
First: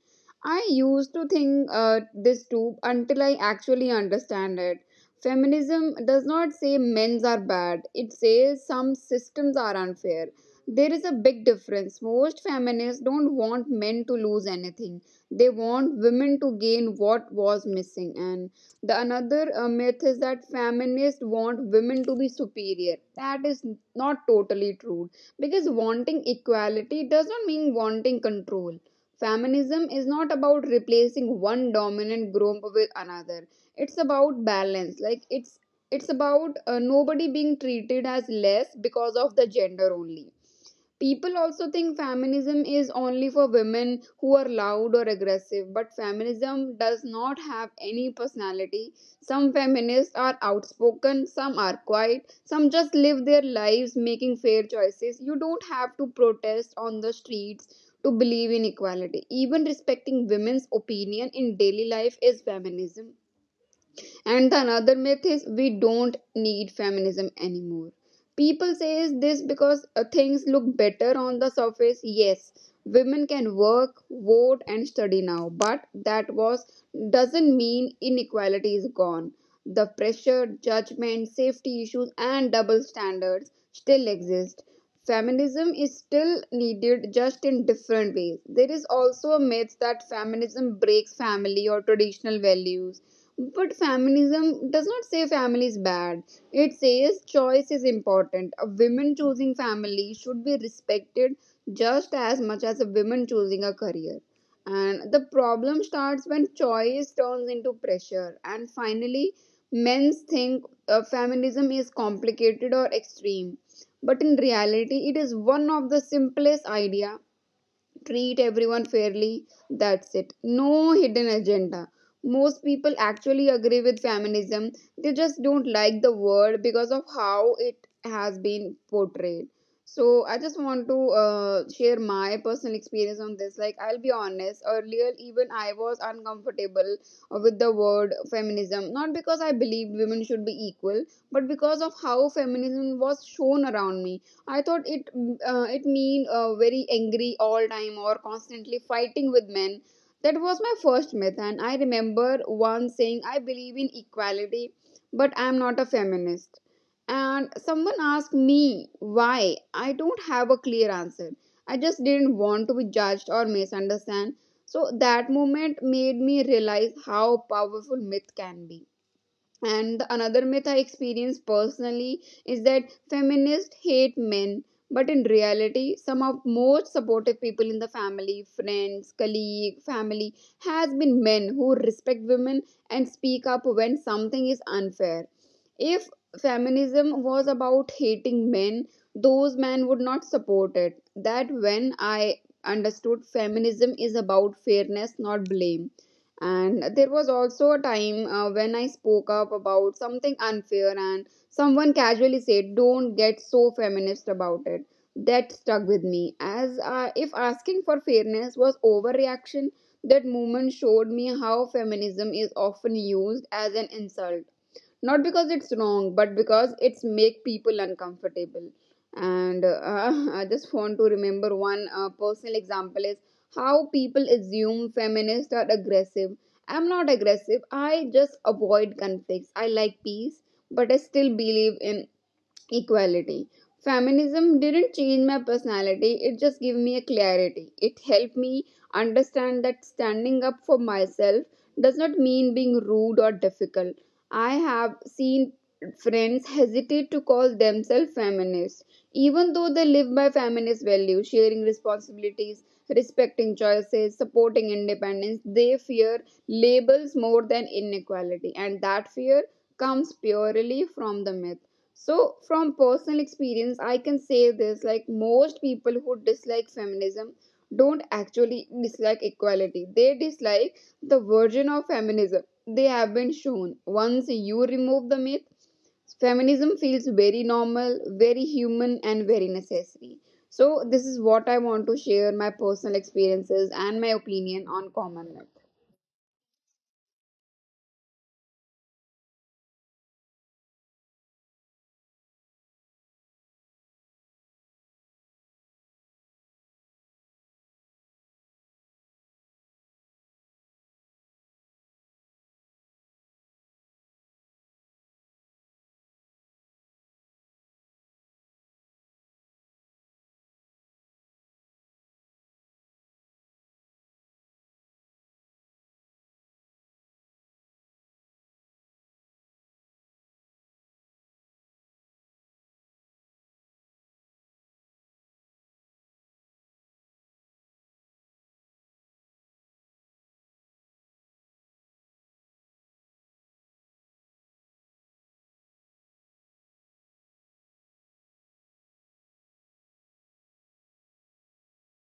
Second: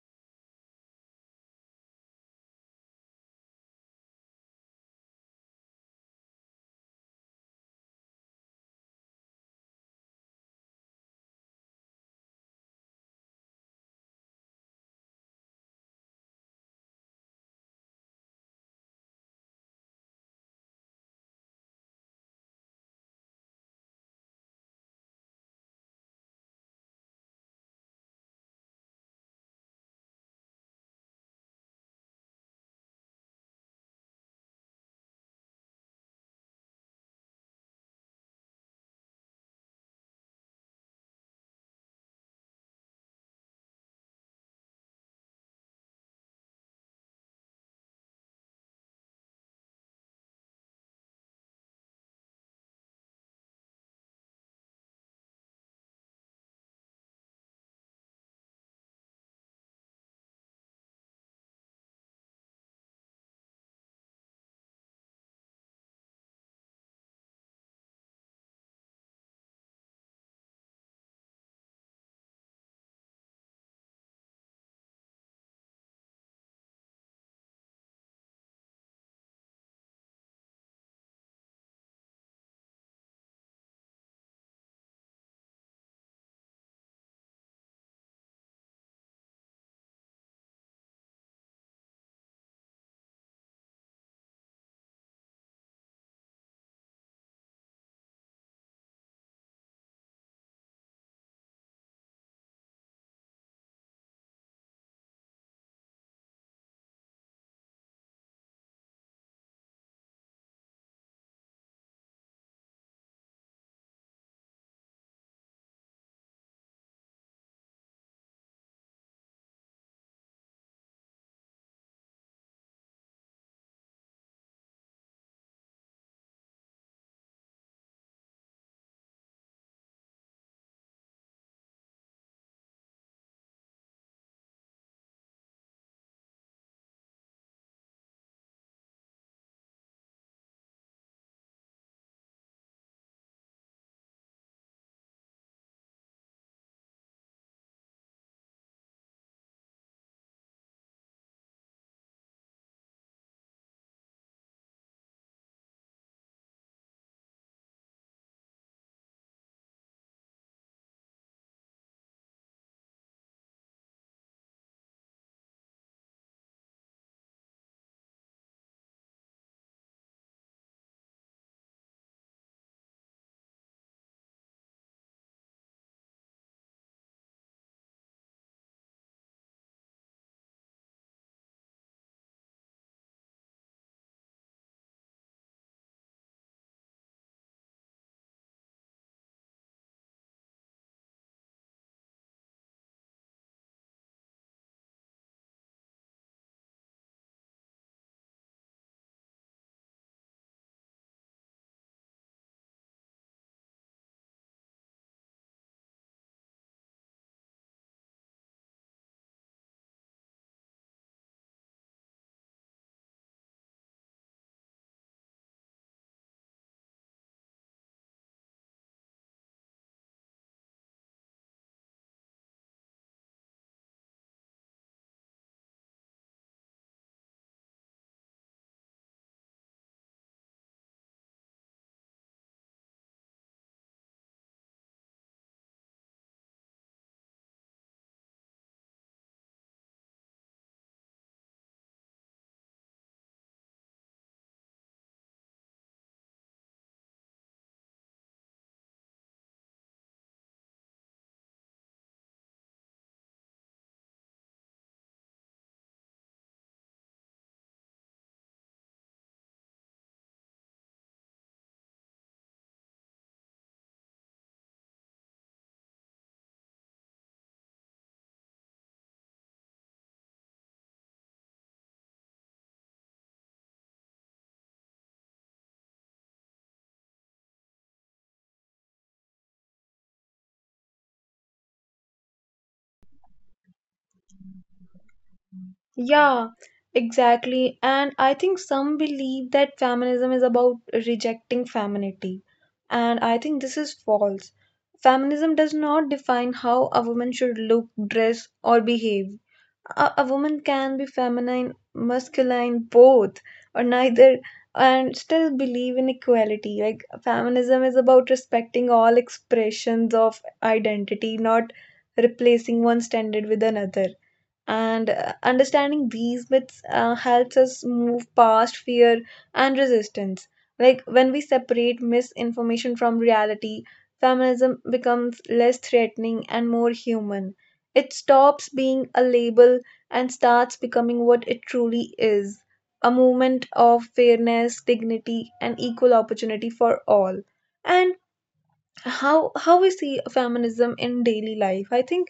B: I used to think uh, this too until I actually understand it. Feminism does not say men's are bad, it says some systems are unfair. There is a big difference. Most feminists don't want men to lose anything. They want women to gain what was missing. And the another uh, myth is that feminists want women to be superior. That is not totally true, because wanting equality does not mean wanting control. Feminism is not about replacing one dominant group with another, it's about balance. Like it's it's about uh, nobody being treated as less because of the gender only. People also think feminism is only for women who are loud or aggressive, but feminism does not have any personality. Some feminists are outspoken, some are quiet, some just live their lives making fair choices. You don't have to protest on the streets to believe in equality. Even respecting women's opinion in daily life is feminism. And the another myth is, we don't need feminism anymore. People says this because uh, things look better on the surface. Yes, women can work, vote, and study now, but that was doesn't mean inequality is gone. The pressure, judgment, safety issues, and double standards still exist. Feminism is still needed, just in different ways. There is also a myth that feminism breaks family or traditional values, but feminism does not say family is bad. It says choice is important. A woman choosing family should be respected just as much as a woman choosing a career. And the problem starts when choice turns into pressure. And finally, men think uh, feminism is complicated or extreme. But in reality, it is one of the simplest idea: treat everyone fairly. That's it. No hidden agenda. Most people actually agree with feminism, they just don't like the word because of how it has been portrayed. So, I just want to uh, share my personal experience on this. Like, I'll be honest, earlier, even I was uncomfortable with the word feminism, not because I believed women should be equal, but because of how feminism was shown around me. I thought it uh, it mean uh, very angry all time or constantly fighting with men. That was my first myth, and I remember one saying, "I believe in equality, but I'm not a feminist." And someone asked me why. I don't have a clear answer. I just didn't want to be judged or misunderstood. So that moment made me realize how powerful myth can be. And the another myth I experienced personally is that feminists hate men, but in reality, some of most supportive people in the family, friends, colleague, family, has been men who respect women and speak up when something is unfair. If feminism was about hating men, those men would not support it. That when I understood feminism is about fairness, not blame. And there was also a time uh, when I spoke up about something unfair, and someone casually said, "Don't get so feminist about it." That stuck with me. As uh, if asking for fairness was overreaction, that moment showed me how feminism is often used as an insult, not because it's wrong but because it's make people uncomfortable. And uh, I just want to remember one uh, personal example is how people assume feminists are aggressive. I'm not aggressive, I just avoid conflicts, I like peace, but I still believe in equality. Feminism didn't change my personality, it just gave me a clarity. It helped me understand that standing up for myself does not mean being rude or difficult. I have seen friends hesitate to call themselves feminists, even though they live by feminist values, sharing responsibilities, respecting choices, supporting independence. They fear labels more than inequality, and that fear comes purely from the myth. So from personal experience I can say this, like most people who dislike feminism don't actually dislike equality, they dislike the version of feminism they have been shown. Once you remove the myth, feminism feels very normal, very human, and very necessary. So this is what I want to share, my personal experiences and my opinion on common myth.
A: Yeah, exactly. And I think some believe that feminism is about rejecting femininity. And I think this is false. Feminism does not define how a woman should look, dress, or behave. A, a woman can be feminine, masculine, both, or neither, and still believe in equality. Like, feminism is about respecting all expressions of identity, not replacing one standard with another. And uh, understanding these myths uh, helps us move past fear and resistance. Like when we separate misinformation from reality, feminism becomes less threatening and more human. It stops being a label and starts becoming what it truly is: a movement of fairness, dignity, and equal opportunity for all. And how how we see feminism in daily life, I think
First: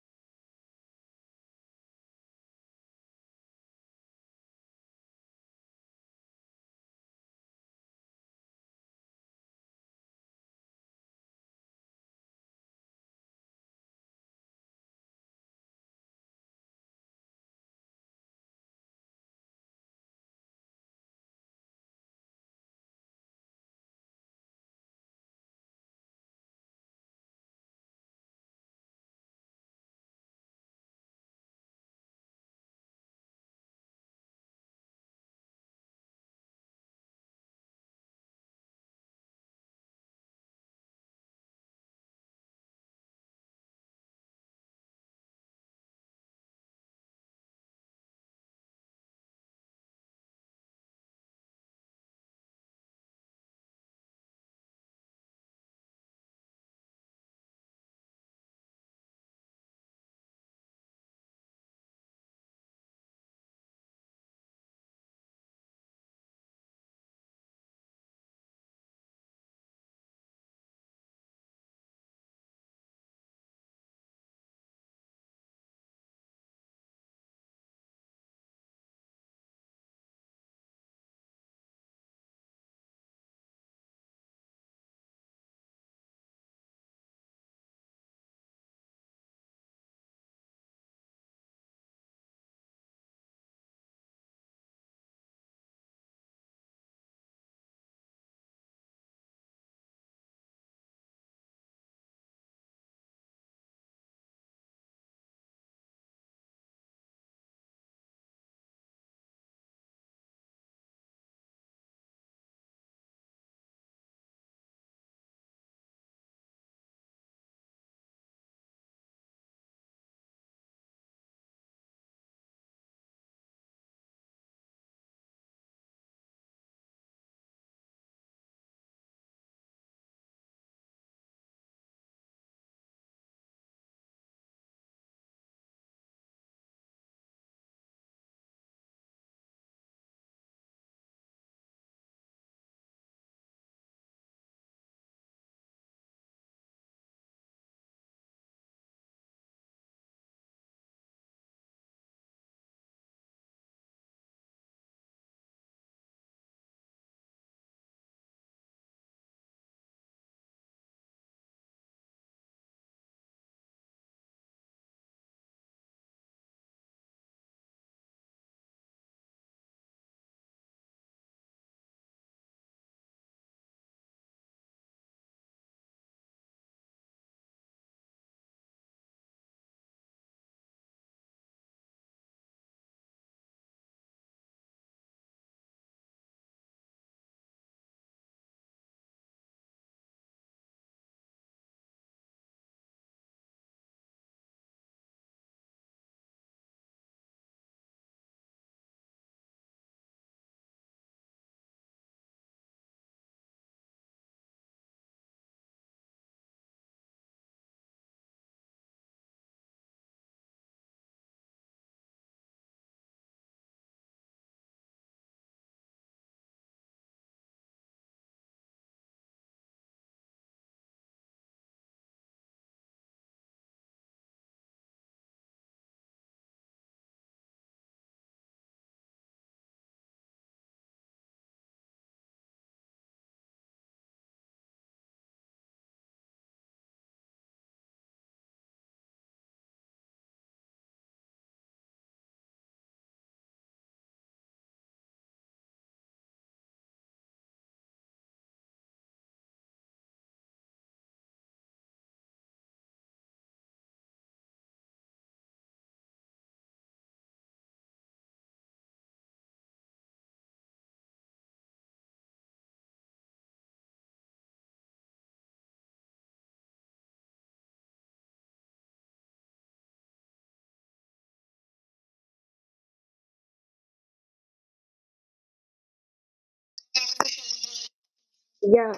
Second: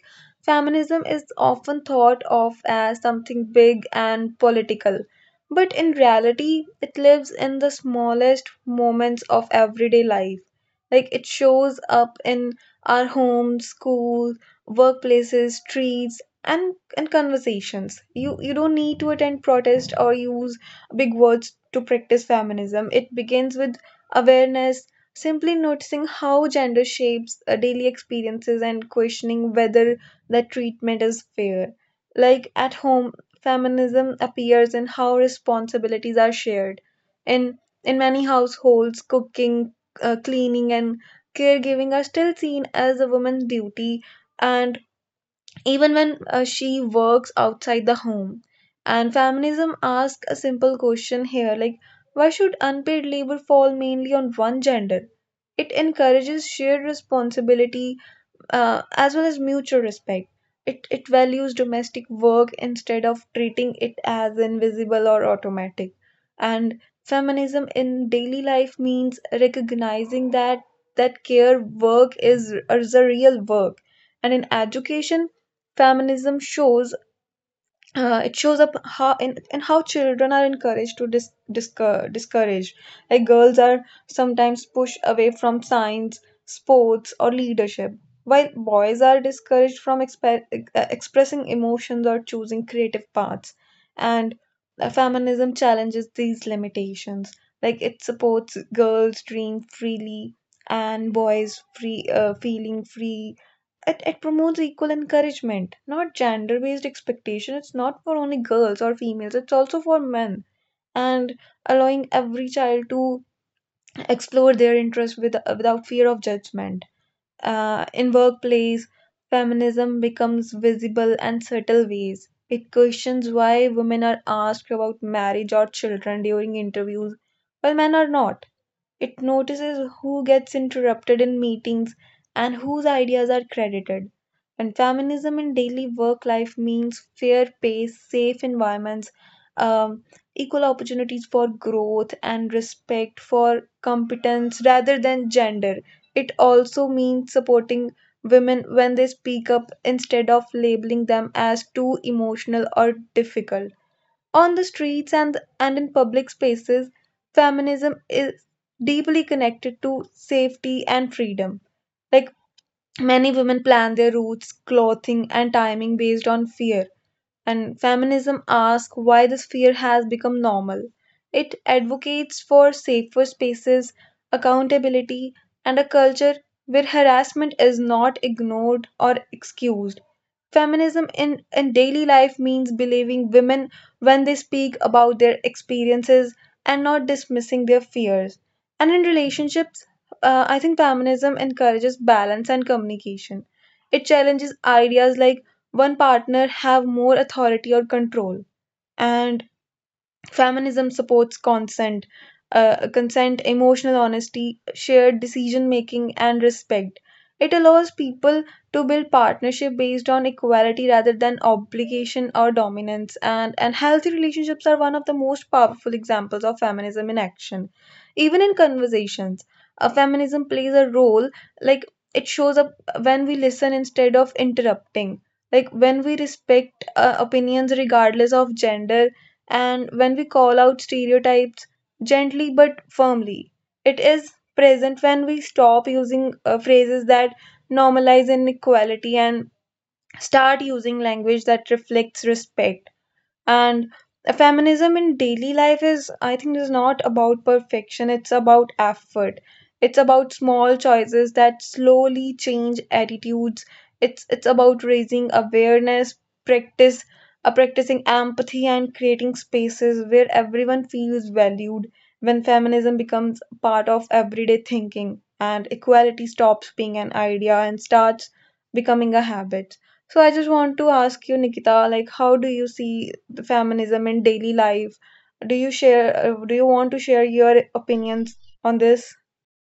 A: feminism is often thought of as something big and political, but in reality it lives in the smallest moments of everyday life. Like it shows up in our homes, schools, workplaces, streets, and and conversations. You you don't need to attend protest or use big words to practice feminism. It begins with awareness, simply noticing how gender shapes uh, daily experiences and questioning whether that treatment is fair. Like at home, feminism appears in how responsibilities are shared. In in many households, cooking, uh, cleaning, and caregiving are still seen as a woman's duty, and even when uh, she works outside the home. And feminism asks a simple question here, like, why should unpaid labor fall mainly on one gender? It encourages shared responsibility, uh, as well as mutual respect. It, it values domestic work instead of treating it as invisible or automatic. And feminism in daily life means recognizing that that care work is, is a real work. And in education, feminism shows uh, it shows up how and, and how children are encouraged to dis, discour- discourage. Like girls are sometimes pushed away from science, sports, or leadership, while boys are discouraged from expe- uh, expressing emotions or choosing creative paths. And uh, feminism challenges these limitations. Like it supports girls dream freely and boys free uh, feeling free. It, it promotes equal encouragement, not gender based expectation. It's not for only girls or females, it's also for men. And allowing every child to explore their interests with, without fear of judgment. Uh, in workplace, feminism becomes visible and subtle ways. It questions why women are asked about marriage or children during interviews, while men are not. It notices who gets interrupted in meetings and whose ideas are credited. And feminism in daily work life means fair pay, safe environments, um, equal opportunities for growth, and respect for competence rather than gender. It also means supporting women when they speak up instead of labeling them as too emotional or difficult. On the streets and, and in public spaces, feminism is deeply connected to safety and freedom. Like many women plan their routes, clothing, and timing based on fear, and feminism asks why this fear has become normal. It advocates for safer spaces, accountability, and a culture where harassment is not ignored or excused. Feminism in, in daily life means believing women when they speak about their experiences and not dismissing their fears. And in relationships, uh, I think feminism encourages balance and communication. It challenges ideas like one partner have more authority or control. And feminism supports consent, uh, consent, emotional honesty, shared decision making, and respect. It allows people to build partnership based on equality rather than obligation or dominance. And, and healthy relationships are one of the most powerful examples of feminism in action. Even in conversations, uh, feminism plays a role. Like it shows up when we listen instead of interrupting. Like when we respect uh, opinions regardless of gender, and when we call out stereotypes gently but firmly. It is present when we stop using uh, phrases that normalize inequality and start using language that reflects respect. And feminism in daily life is, I think, is not about perfection. It's about effort. It's about small choices that slowly change attitudes. It's it's about raising awareness, practice, uh, practicing empathy, and creating spaces where everyone feels valued. When feminism becomes part of everyday thinking, and equality stops being an idea and starts becoming a habit. So I just want to ask you, Nikita, like how do you see the feminism in daily life? Do you share, uh, do you want to share your opinions on this?
B: Yeah,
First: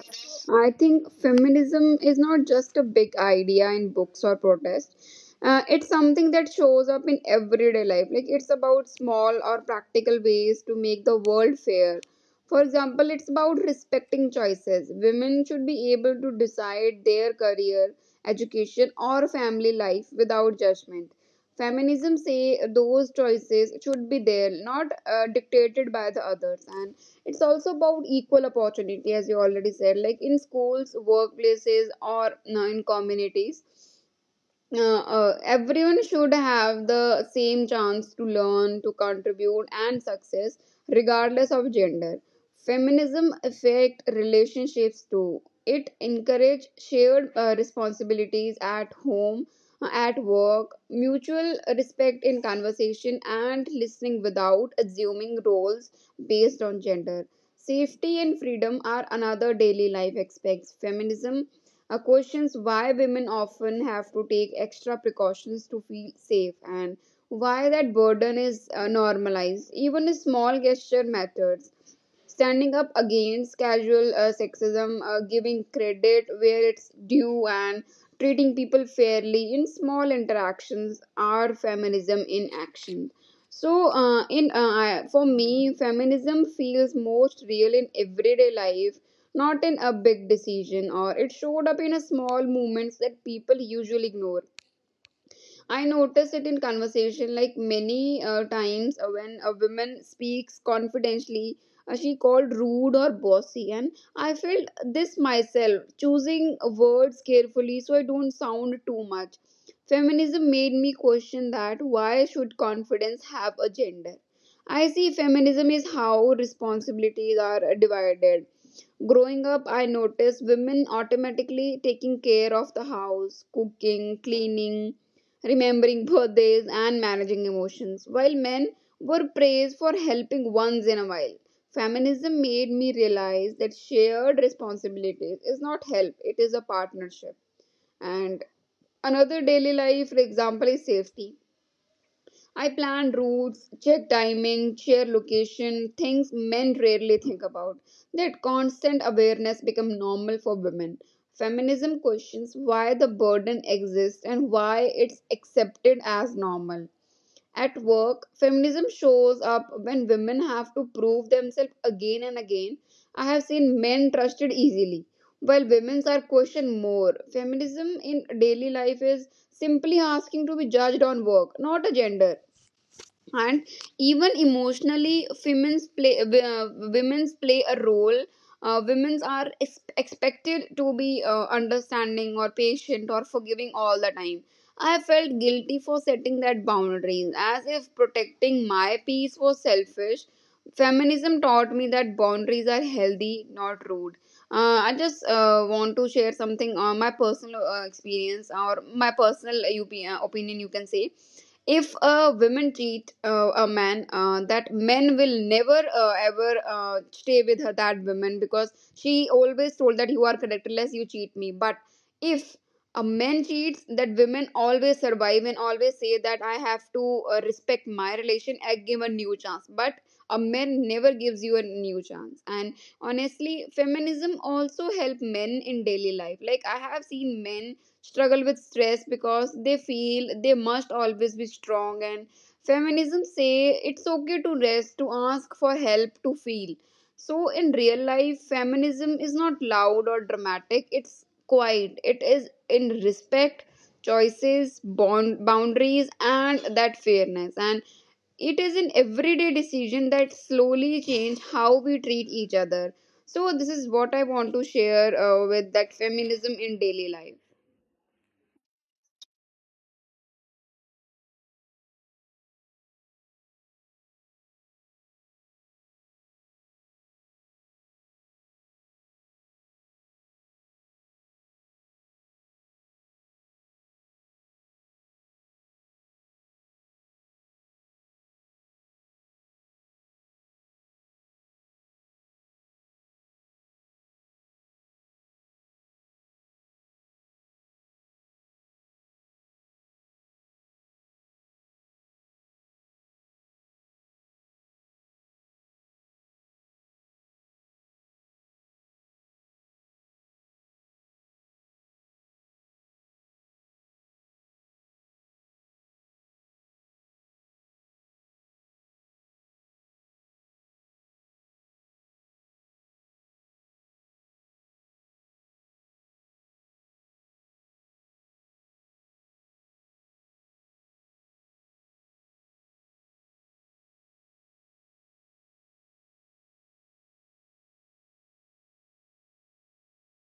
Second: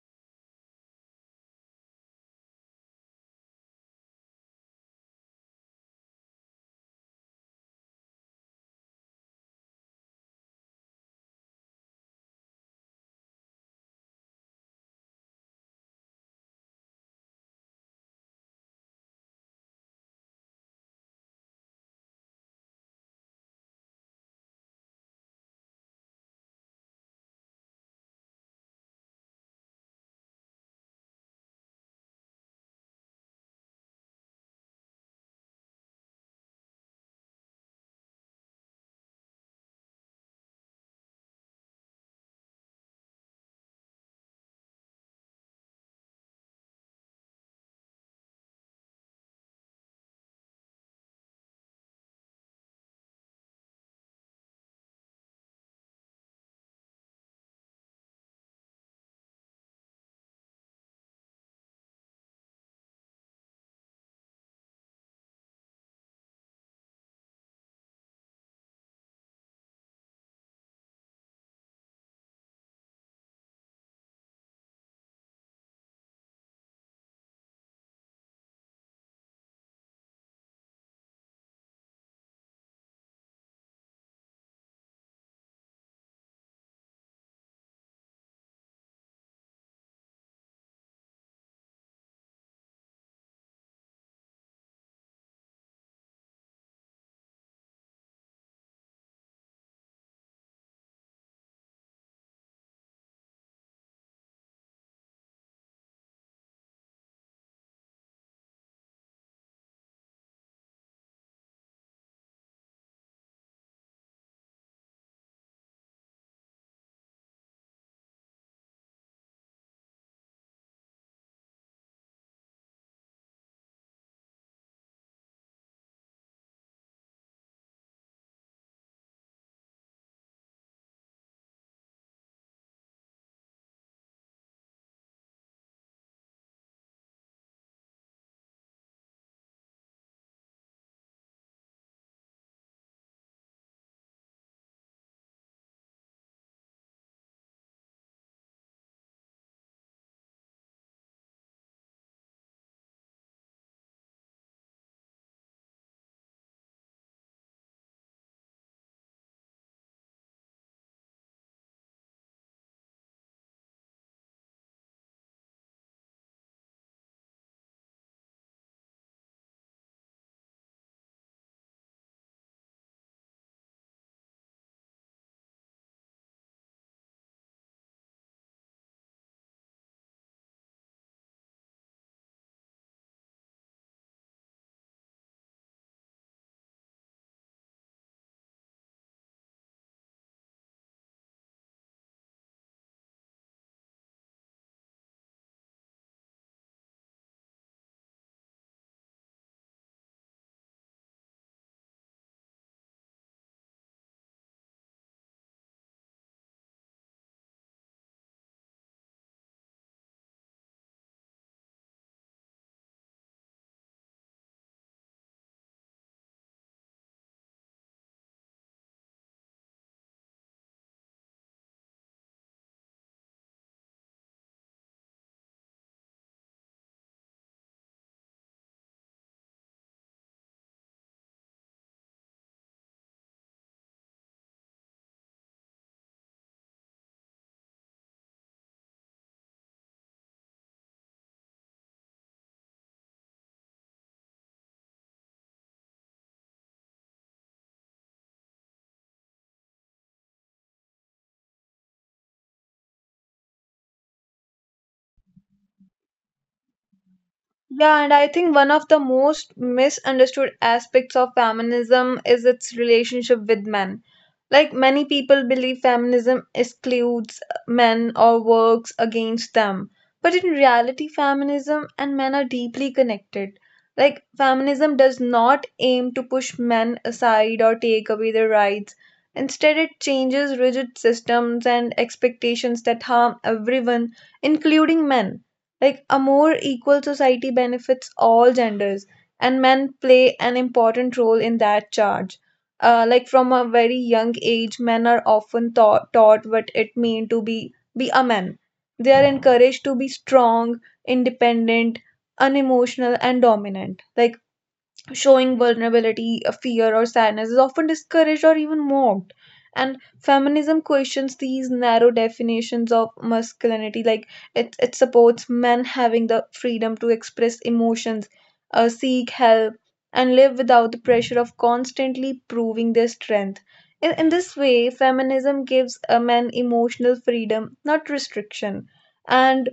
B: I think feminism is not just a big idea in books or protest. Uh, it's something that shows up in everyday life. Like, it's about small or practical ways to make the world fair. For example, it's about respecting choices. Women should be able to decide their career, education, or family life without judgment. Feminism say those choices should be there, not uh, dictated by the others. And it's also about equal opportunity, as you already said, like in schools, workplaces, or you know, in communities, uh, uh, everyone should have the same chance to learn, to contribute, and success, regardless of gender. Feminism affect relationships too. It encourage shared uh, responsibilities at home, uh, at work, mutual respect in conversation, and listening without assuming roles based on gender. Safety and freedom are another daily life aspects. Feminism uh, questions why women often have to take extra precautions to feel safe, and why that burden is uh, normalized. Even a small gesture matters: standing up against casual uh, sexism, uh, giving credit where it's due, and treating people fairly in small interactions are feminism in action. So, uh, in uh, I- for me, feminism feels most real in everyday life, not in a big decision, or it showed up in a small moments that people usually ignore. I notice it in conversation, like many uh, times uh, when a woman speaks confidentially, uh, she called rude or bossy, and I felt this myself, choosing words carefully so I don't sound too much. Feminism made me question that why should confidence have a gender? I see feminism is how responsibilities are divided. Growing up, I noticed women automatically taking care of the house, cooking, cleaning, remembering birthdays, and managing emotions, while men were praised for helping once in a while. Feminism made me realize that shared responsibilities is not help, it is a partnership. And another daily life, for example, is safety. I plan routes, check timing, share location, things men rarely think about. That constant awareness become normal for women. Feminism questions why the burden exists and why it's accepted as normal. At work, feminism shows up when women have to prove themselves again and again. I have seen men trusted easily, while women's are questioned more. Feminism in daily life is simply asking to be judged on work, not a gender. And even emotionally, women's play uh, women's play a role. Uh, women's are ex- expected to be uh, understanding or patient or forgiving all the time. I felt guilty for setting that boundaries, as if protecting my peace was selfish. Feminism taught me that boundaries are healthy, not rude. Uh, i just uh, want to share something on my personal uh, experience or my personal uh, op- uh, opinion, you can say. If a woman treat uh, a man, uh, that men will never uh, ever uh, stay with her, that woman, because she always told that you are correct unless you cheat me. But if a man cheats, that women always survive and always say that I have to uh, respect my relation, I give a new chance. But a man never gives you a new chance. And honestly, feminism also help men in daily life. Like, I have seen men struggle with stress because they feel they must always be strong, and feminism say it's okay to rest, to ask for help, to feel. So in real life, feminism is not loud or dramatic, it's quiet. It is in respect, choices, bond, boundaries, and that fairness. And it is an everyday decision that slowly change how we treat each other. So this is what I want to share uh, with that feminism in daily life.
A: Yeah, and I think one of the most misunderstood aspects of feminism is its relationship with men. Like many people believe feminism excludes men or works against them. But in reality, feminism and men are deeply connected. Like feminism does not aim to push men aside or take away their rights. Instead, it changes rigid systems and expectations that harm everyone, including men, like a more equal society benefits all genders, and men play an important role in that charge. Uh, like from a very young age, men are often taught, taught what it means to be be a man. They are encouraged to be strong, independent, unemotional, and dominant. Like showing vulnerability, uh, fear, or sadness is often discouraged or even mocked. And feminism questions these narrow definitions of masculinity, like it, it supports men having the freedom to express emotions, uh, seek help, and live without the pressure of constantly proving their strength. In, in this way, feminism gives a man emotional freedom, not restriction. And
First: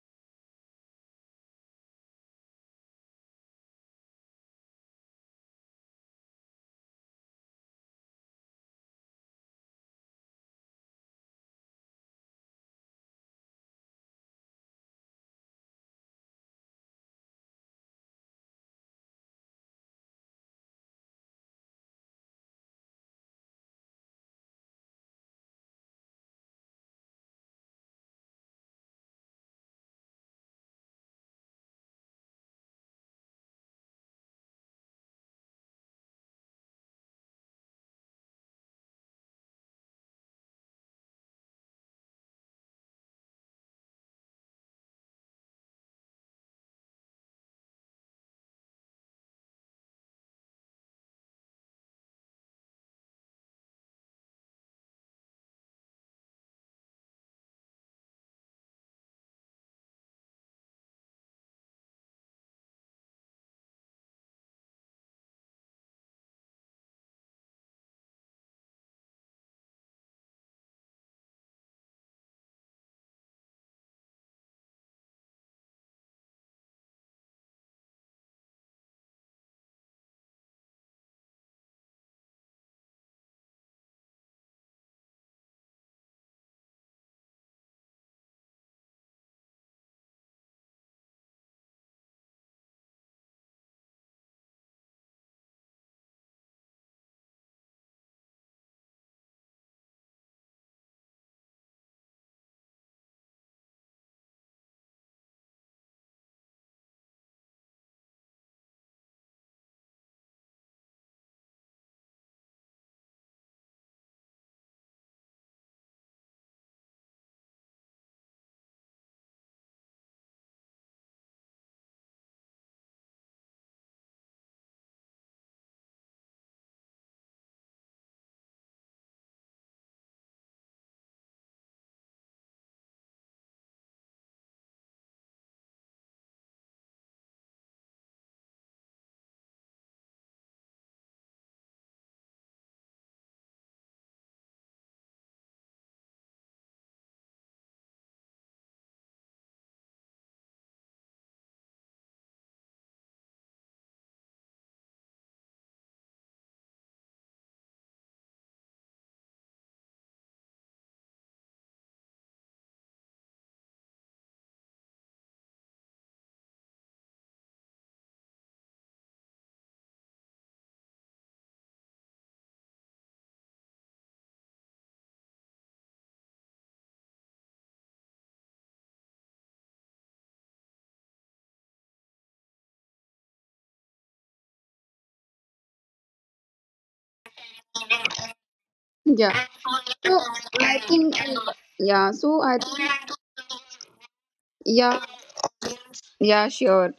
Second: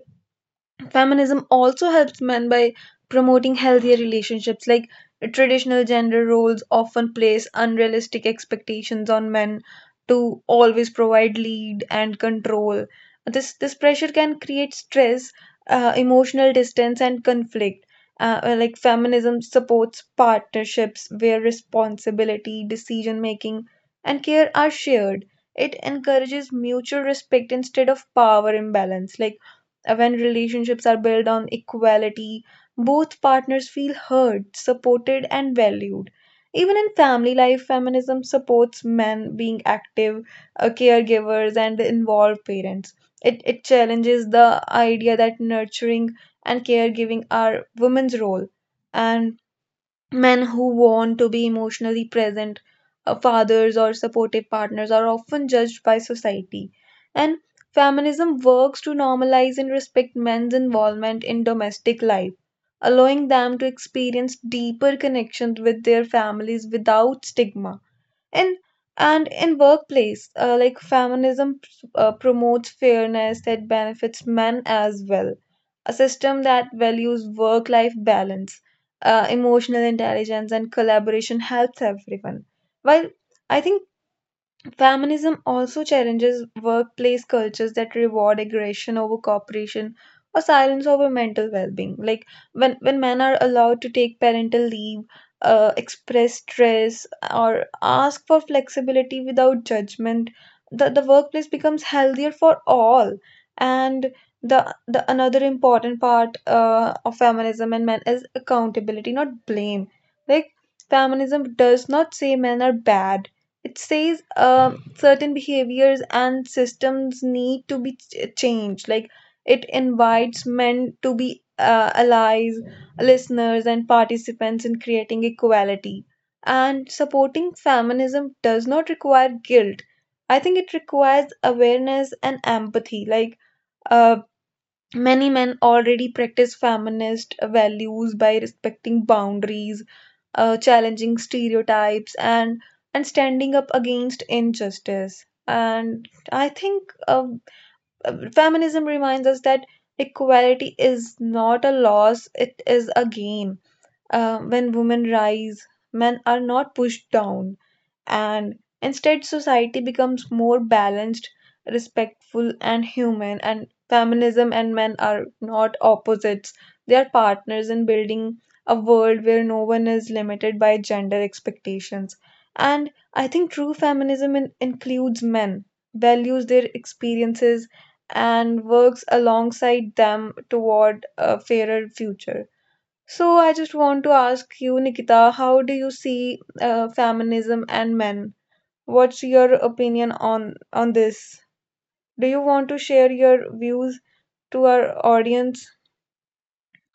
A: feminism also helps men by promoting healthier relationships, like traditional gender roles often place unrealistic expectations on men to always provide, lead, and control. This this pressure can create stress, uh, emotional distance, and conflict. Uh, uh, like feminism supports partnerships where responsibility, decision making, and care are shared. It encourages mutual respect instead of power imbalance. Like uh, when relationships are built on equality, both partners feel heard, supported, and valued. Even in family life, feminism supports men being active uh, caregivers and involved parents. It, it challenges the idea that nurturing and caregiving are women's role, and men who want to be emotionally present, uh, fathers or supportive partners, are often judged by society. And feminism works to normalize and respect men's involvement in domestic life, allowing them to experience deeper connections with their families without stigma. and and in workplace, uh, like feminism uh, promotes fairness that benefits men as well. A system that values work life balance, uh, emotional intelligence, and collaboration helps everyone, while I think feminism also challenges workplace cultures that reward aggression over cooperation or silence over mental well-being. Like when when men are allowed to take parental leave, uh, express stress, or ask for flexibility without judgment, the, the workplace becomes healthier for all. And the the another important part uh, of feminism and men is accountability, not blame. Like feminism does not say men are bad, it says uh, certain behaviors and systems need to be ch- changed. Like it invites men to be uh, allies, listeners, and participants in creating equality. And supporting feminism does not require guilt. I think it requires awareness and empathy. Like uh, many men already practice feminist values by respecting boundaries, uh, challenging stereotypes, and and standing up against injustice. And I think uh, feminism reminds us that equality is not a loss; it is a gain. Uh, When women rise, men are not pushed down, and instead, society becomes more balanced, respectful, and human. And feminism and men are not opposites, they are partners in building a world where no one is limited by gender expectations. And I think true feminism in- includes men, values their experiences, and works alongside them toward a fairer future. So I just want to ask you, Nikita, how do you see uh, feminism and men? What's
B: Yeah
A: your
B: so
A: opinion on
B: I
A: on
B: think
A: this?
B: yeah
A: Do
B: so
A: you
B: I
A: want to
B: think
A: share your views to our
B: yeah
A: audience,
B: yeah sure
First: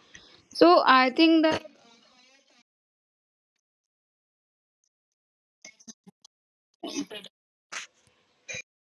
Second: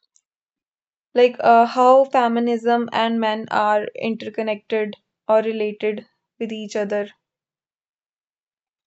B: so I
A: like
B: think the
A: uh, how feminism and men are interconnected or related with each other?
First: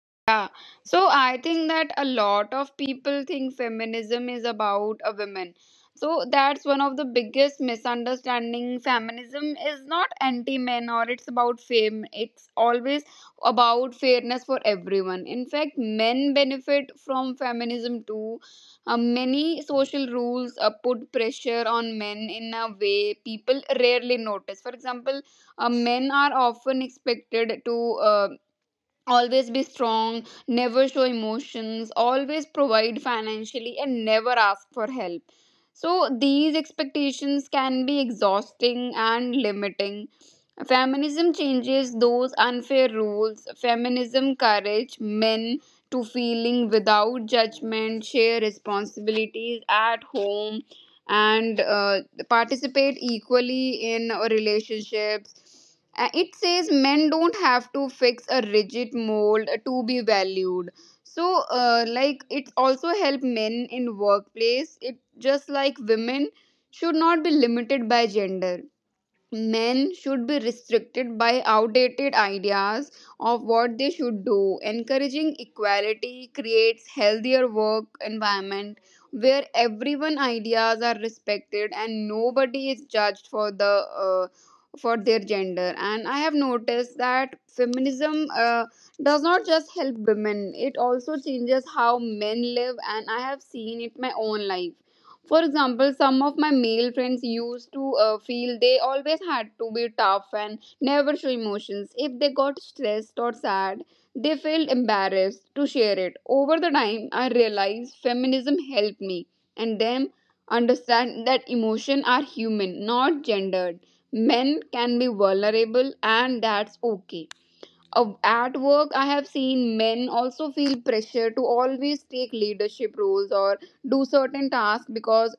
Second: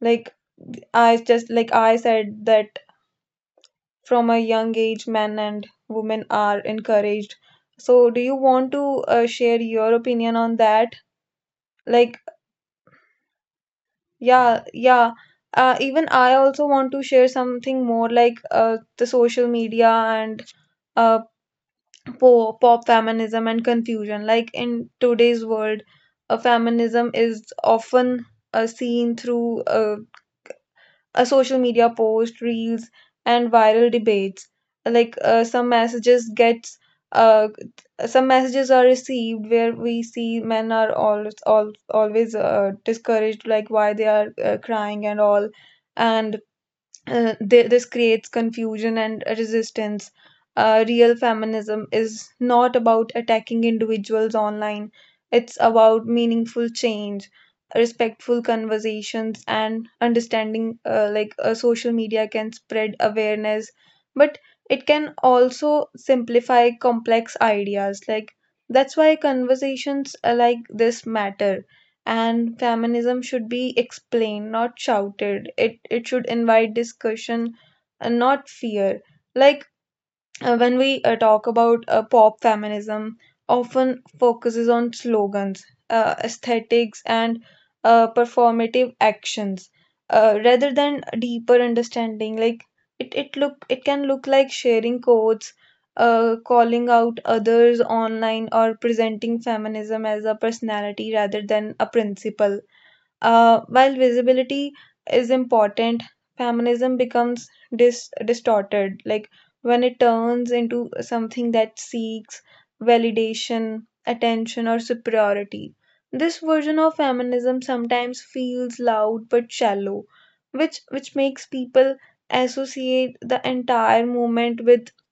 A: Like
B: Yeah. So
A: I
B: I
A: just
B: think
A: like
B: that
A: I
B: a
A: said
B: lot of
A: that
B: people think feminism
A: from a
B: is
A: young
B: about
A: age,
B: a
A: men
B: woman.
A: and
B: So
A: women are
B: that's one of the
A: encouraged.
B: biggest
A: So do you want
B: misunderstanding.
A: to uh,
B: Feminism
A: share
B: is
A: your
B: not
A: opinion on
B: anti men
A: that?
B: or it's about fame.
A: Like
B: It's always about fairness for
A: yeah, yeah.
B: everyone. In fact,
A: Uh, even I
B: men
A: also
B: benefit
A: want to share
B: from
A: something
B: feminism
A: more like
B: too.
A: uh,
B: Uh,
A: the social
B: many
A: media
B: social
A: and
B: rules uh, put
A: uh,
B: pressure on men in
A: po
B: a
A: pop
B: way
A: feminism
B: people
A: and
B: rarely
A: confusion. Like
B: notice. For
A: in
B: example,
A: today's
B: uh,
A: world,
B: men are
A: uh,
B: often
A: feminism is
B: expected to uh,
A: often uh, seen
B: always be
A: through uh,
B: strong, never show
A: a social
B: emotions,
A: media
B: always
A: post, reels,
B: provide
A: and
B: financially,
A: viral
B: and never
A: debates.
B: ask for help.
A: Like uh, some
B: So,
A: messages
B: these
A: gets
B: expectations
A: uh,
B: can be
A: some messages are
B: exhausting and
A: received where we
B: limiting.
A: see men are
B: Feminism
A: always al
B: changes those
A: always uh,
B: unfair rules.
A: discouraged, like why they are
B: Feminism
A: uh,
B: courage
A: crying and all.
B: men to
A: And
B: feeling without
A: uh, th- this
B: judgment,
A: creates
B: share
A: confusion and
B: responsibilities at
A: resistance.
B: home,
A: Uh, real
B: and
A: feminism
B: uh,
A: is not
B: participate
A: about attacking
B: equally in uh,
A: individuals online,
B: relationships.
A: it's
B: Uh,
A: about
B: it says
A: meaningful
B: men don't
A: change,
B: have to fix a
A: respectful
B: rigid mold
A: conversations,
B: to be
A: and
B: valued.
A: understanding.
B: So
A: Uh, like uh,
B: uh,
A: social
B: like,
A: media
B: it
A: can
B: also
A: spread
B: help men
A: awareness,
B: in
A: but
B: workplace, it
A: it can
B: just like
A: also
B: women
A: simplify
B: should not be
A: complex
B: limited by
A: ideas. Like
B: gender,
A: that's why
B: men should
A: conversations
B: be
A: uh, like
B: restricted
A: this
B: by
A: matter,
B: outdated
A: and
B: ideas
A: feminism
B: of
A: should
B: what
A: be
B: they should do.
A: explained, not
B: Encouraging
A: shouted. It it
B: equality
A: should invite
B: creates healthier
A: discussion
B: work
A: and not
B: environment
A: fear.
B: where
A: Like
B: everyone
A: uh,
B: ideas
A: when
B: are
A: we uh, talk
B: respected
A: about
B: and
A: uh, pop
B: nobody is
A: feminism,
B: judged for the
A: often
B: uh,
A: focuses
B: for
A: on
B: their gender.
A: slogans,
B: And I
A: uh,
B: have noticed
A: aesthetics,
B: that
A: and uh,
B: feminism uh,
A: performative
B: does not just
A: actions,
B: help
A: uh,
B: women, it
A: rather than
B: also
A: deeper
B: changes how
A: understanding.
B: men
A: Like
B: live, and
A: it,
B: I
A: it
B: have
A: look
B: seen
A: it
B: it
A: can
B: my
A: look
B: own
A: like
B: life.
A: sharing
B: For
A: quotes,
B: example, some of
A: uh,
B: my male
A: calling
B: friends
A: out
B: used
A: others
B: to uh,
A: online,
B: feel they
A: or
B: always
A: presenting
B: had to be
A: feminism
B: tough
A: as a
B: and never
A: personality
B: show
A: rather than
B: emotions.
A: a
B: If they got
A: principle.
B: stressed or
A: Uh,
B: sad,
A: while
B: they felt
A: visibility is
B: embarrassed to share
A: important,
B: it. Over the
A: feminism
B: time, I
A: becomes
B: realized
A: dis-
B: feminism helped
A: distorted,
B: me
A: like
B: and
A: when it
B: them
A: turns into
B: understand that
A: something that
B: emotions are
A: seeks
B: human, not gendered.
A: validation,
B: Men
A: attention,
B: can
A: or
B: be vulnerable,
A: superiority.
B: and
A: This
B: that's
A: version of
B: okay.
A: feminism
B: Uh,
A: sometimes
B: at work, I
A: feels
B: have
A: loud
B: seen
A: but
B: men
A: shallow,
B: also feel
A: which
B: pressure
A: which
B: to
A: makes
B: always
A: people
B: take leadership roles
A: associate
B: or
A: the
B: do
A: entire
B: certain
A: movement
B: tasks
A: with
B: because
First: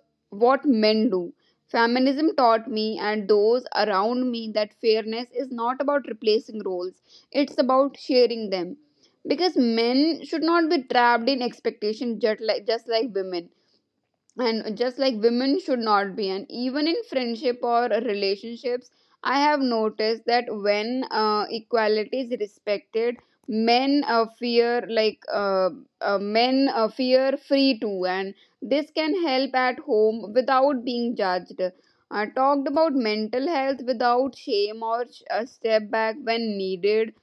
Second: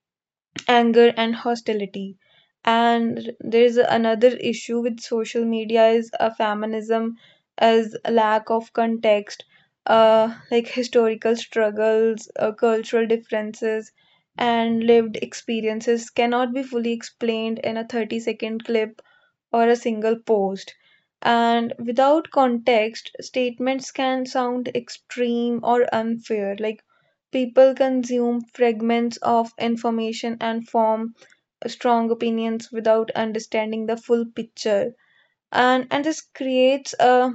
B: what men
A: anger
B: do.
A: and hostility.
B: Feminism taught me and
A: And there
B: those
A: is
B: around
A: another
B: me that
A: issue with
B: fairness
A: social
B: is not
A: media
B: about
A: is a
B: replacing
A: feminism
B: roles, it's
A: as
B: about
A: a
B: sharing
A: lack of
B: them,
A: context.
B: because men
A: Uh,
B: should
A: Like
B: not be trapped
A: historical
B: in expectation,
A: struggles,
B: just
A: uh,
B: like just
A: cultural
B: like women,
A: differences,
B: and
A: and
B: just like
A: lived
B: women should
A: experiences
B: not be. And
A: cannot be
B: even
A: fully
B: in friendship
A: explained in
B: or
A: a 30 second
B: relationships,
A: clip
B: I have
A: or a single
B: noticed that
A: post.
B: when uh,
A: And
B: equality
A: without
B: is
A: context,
B: respected,
A: statements
B: men uh,
A: can sound
B: fear like
A: extreme
B: uh,
A: or
B: uh,
A: unfair.
B: men
A: Like
B: uh, fear
A: people
B: free too,
A: consume
B: and this
A: fragments
B: can
A: of
B: help at home
A: information and
B: without
A: form
B: being judged,
A: strong
B: uh,
A: opinions
B: talked about
A: without
B: mental
A: understanding
B: health
A: the full
B: without
A: picture.
B: shame, or sh- a
A: And
B: step
A: and this
B: back when
A: creates
B: needed.
A: a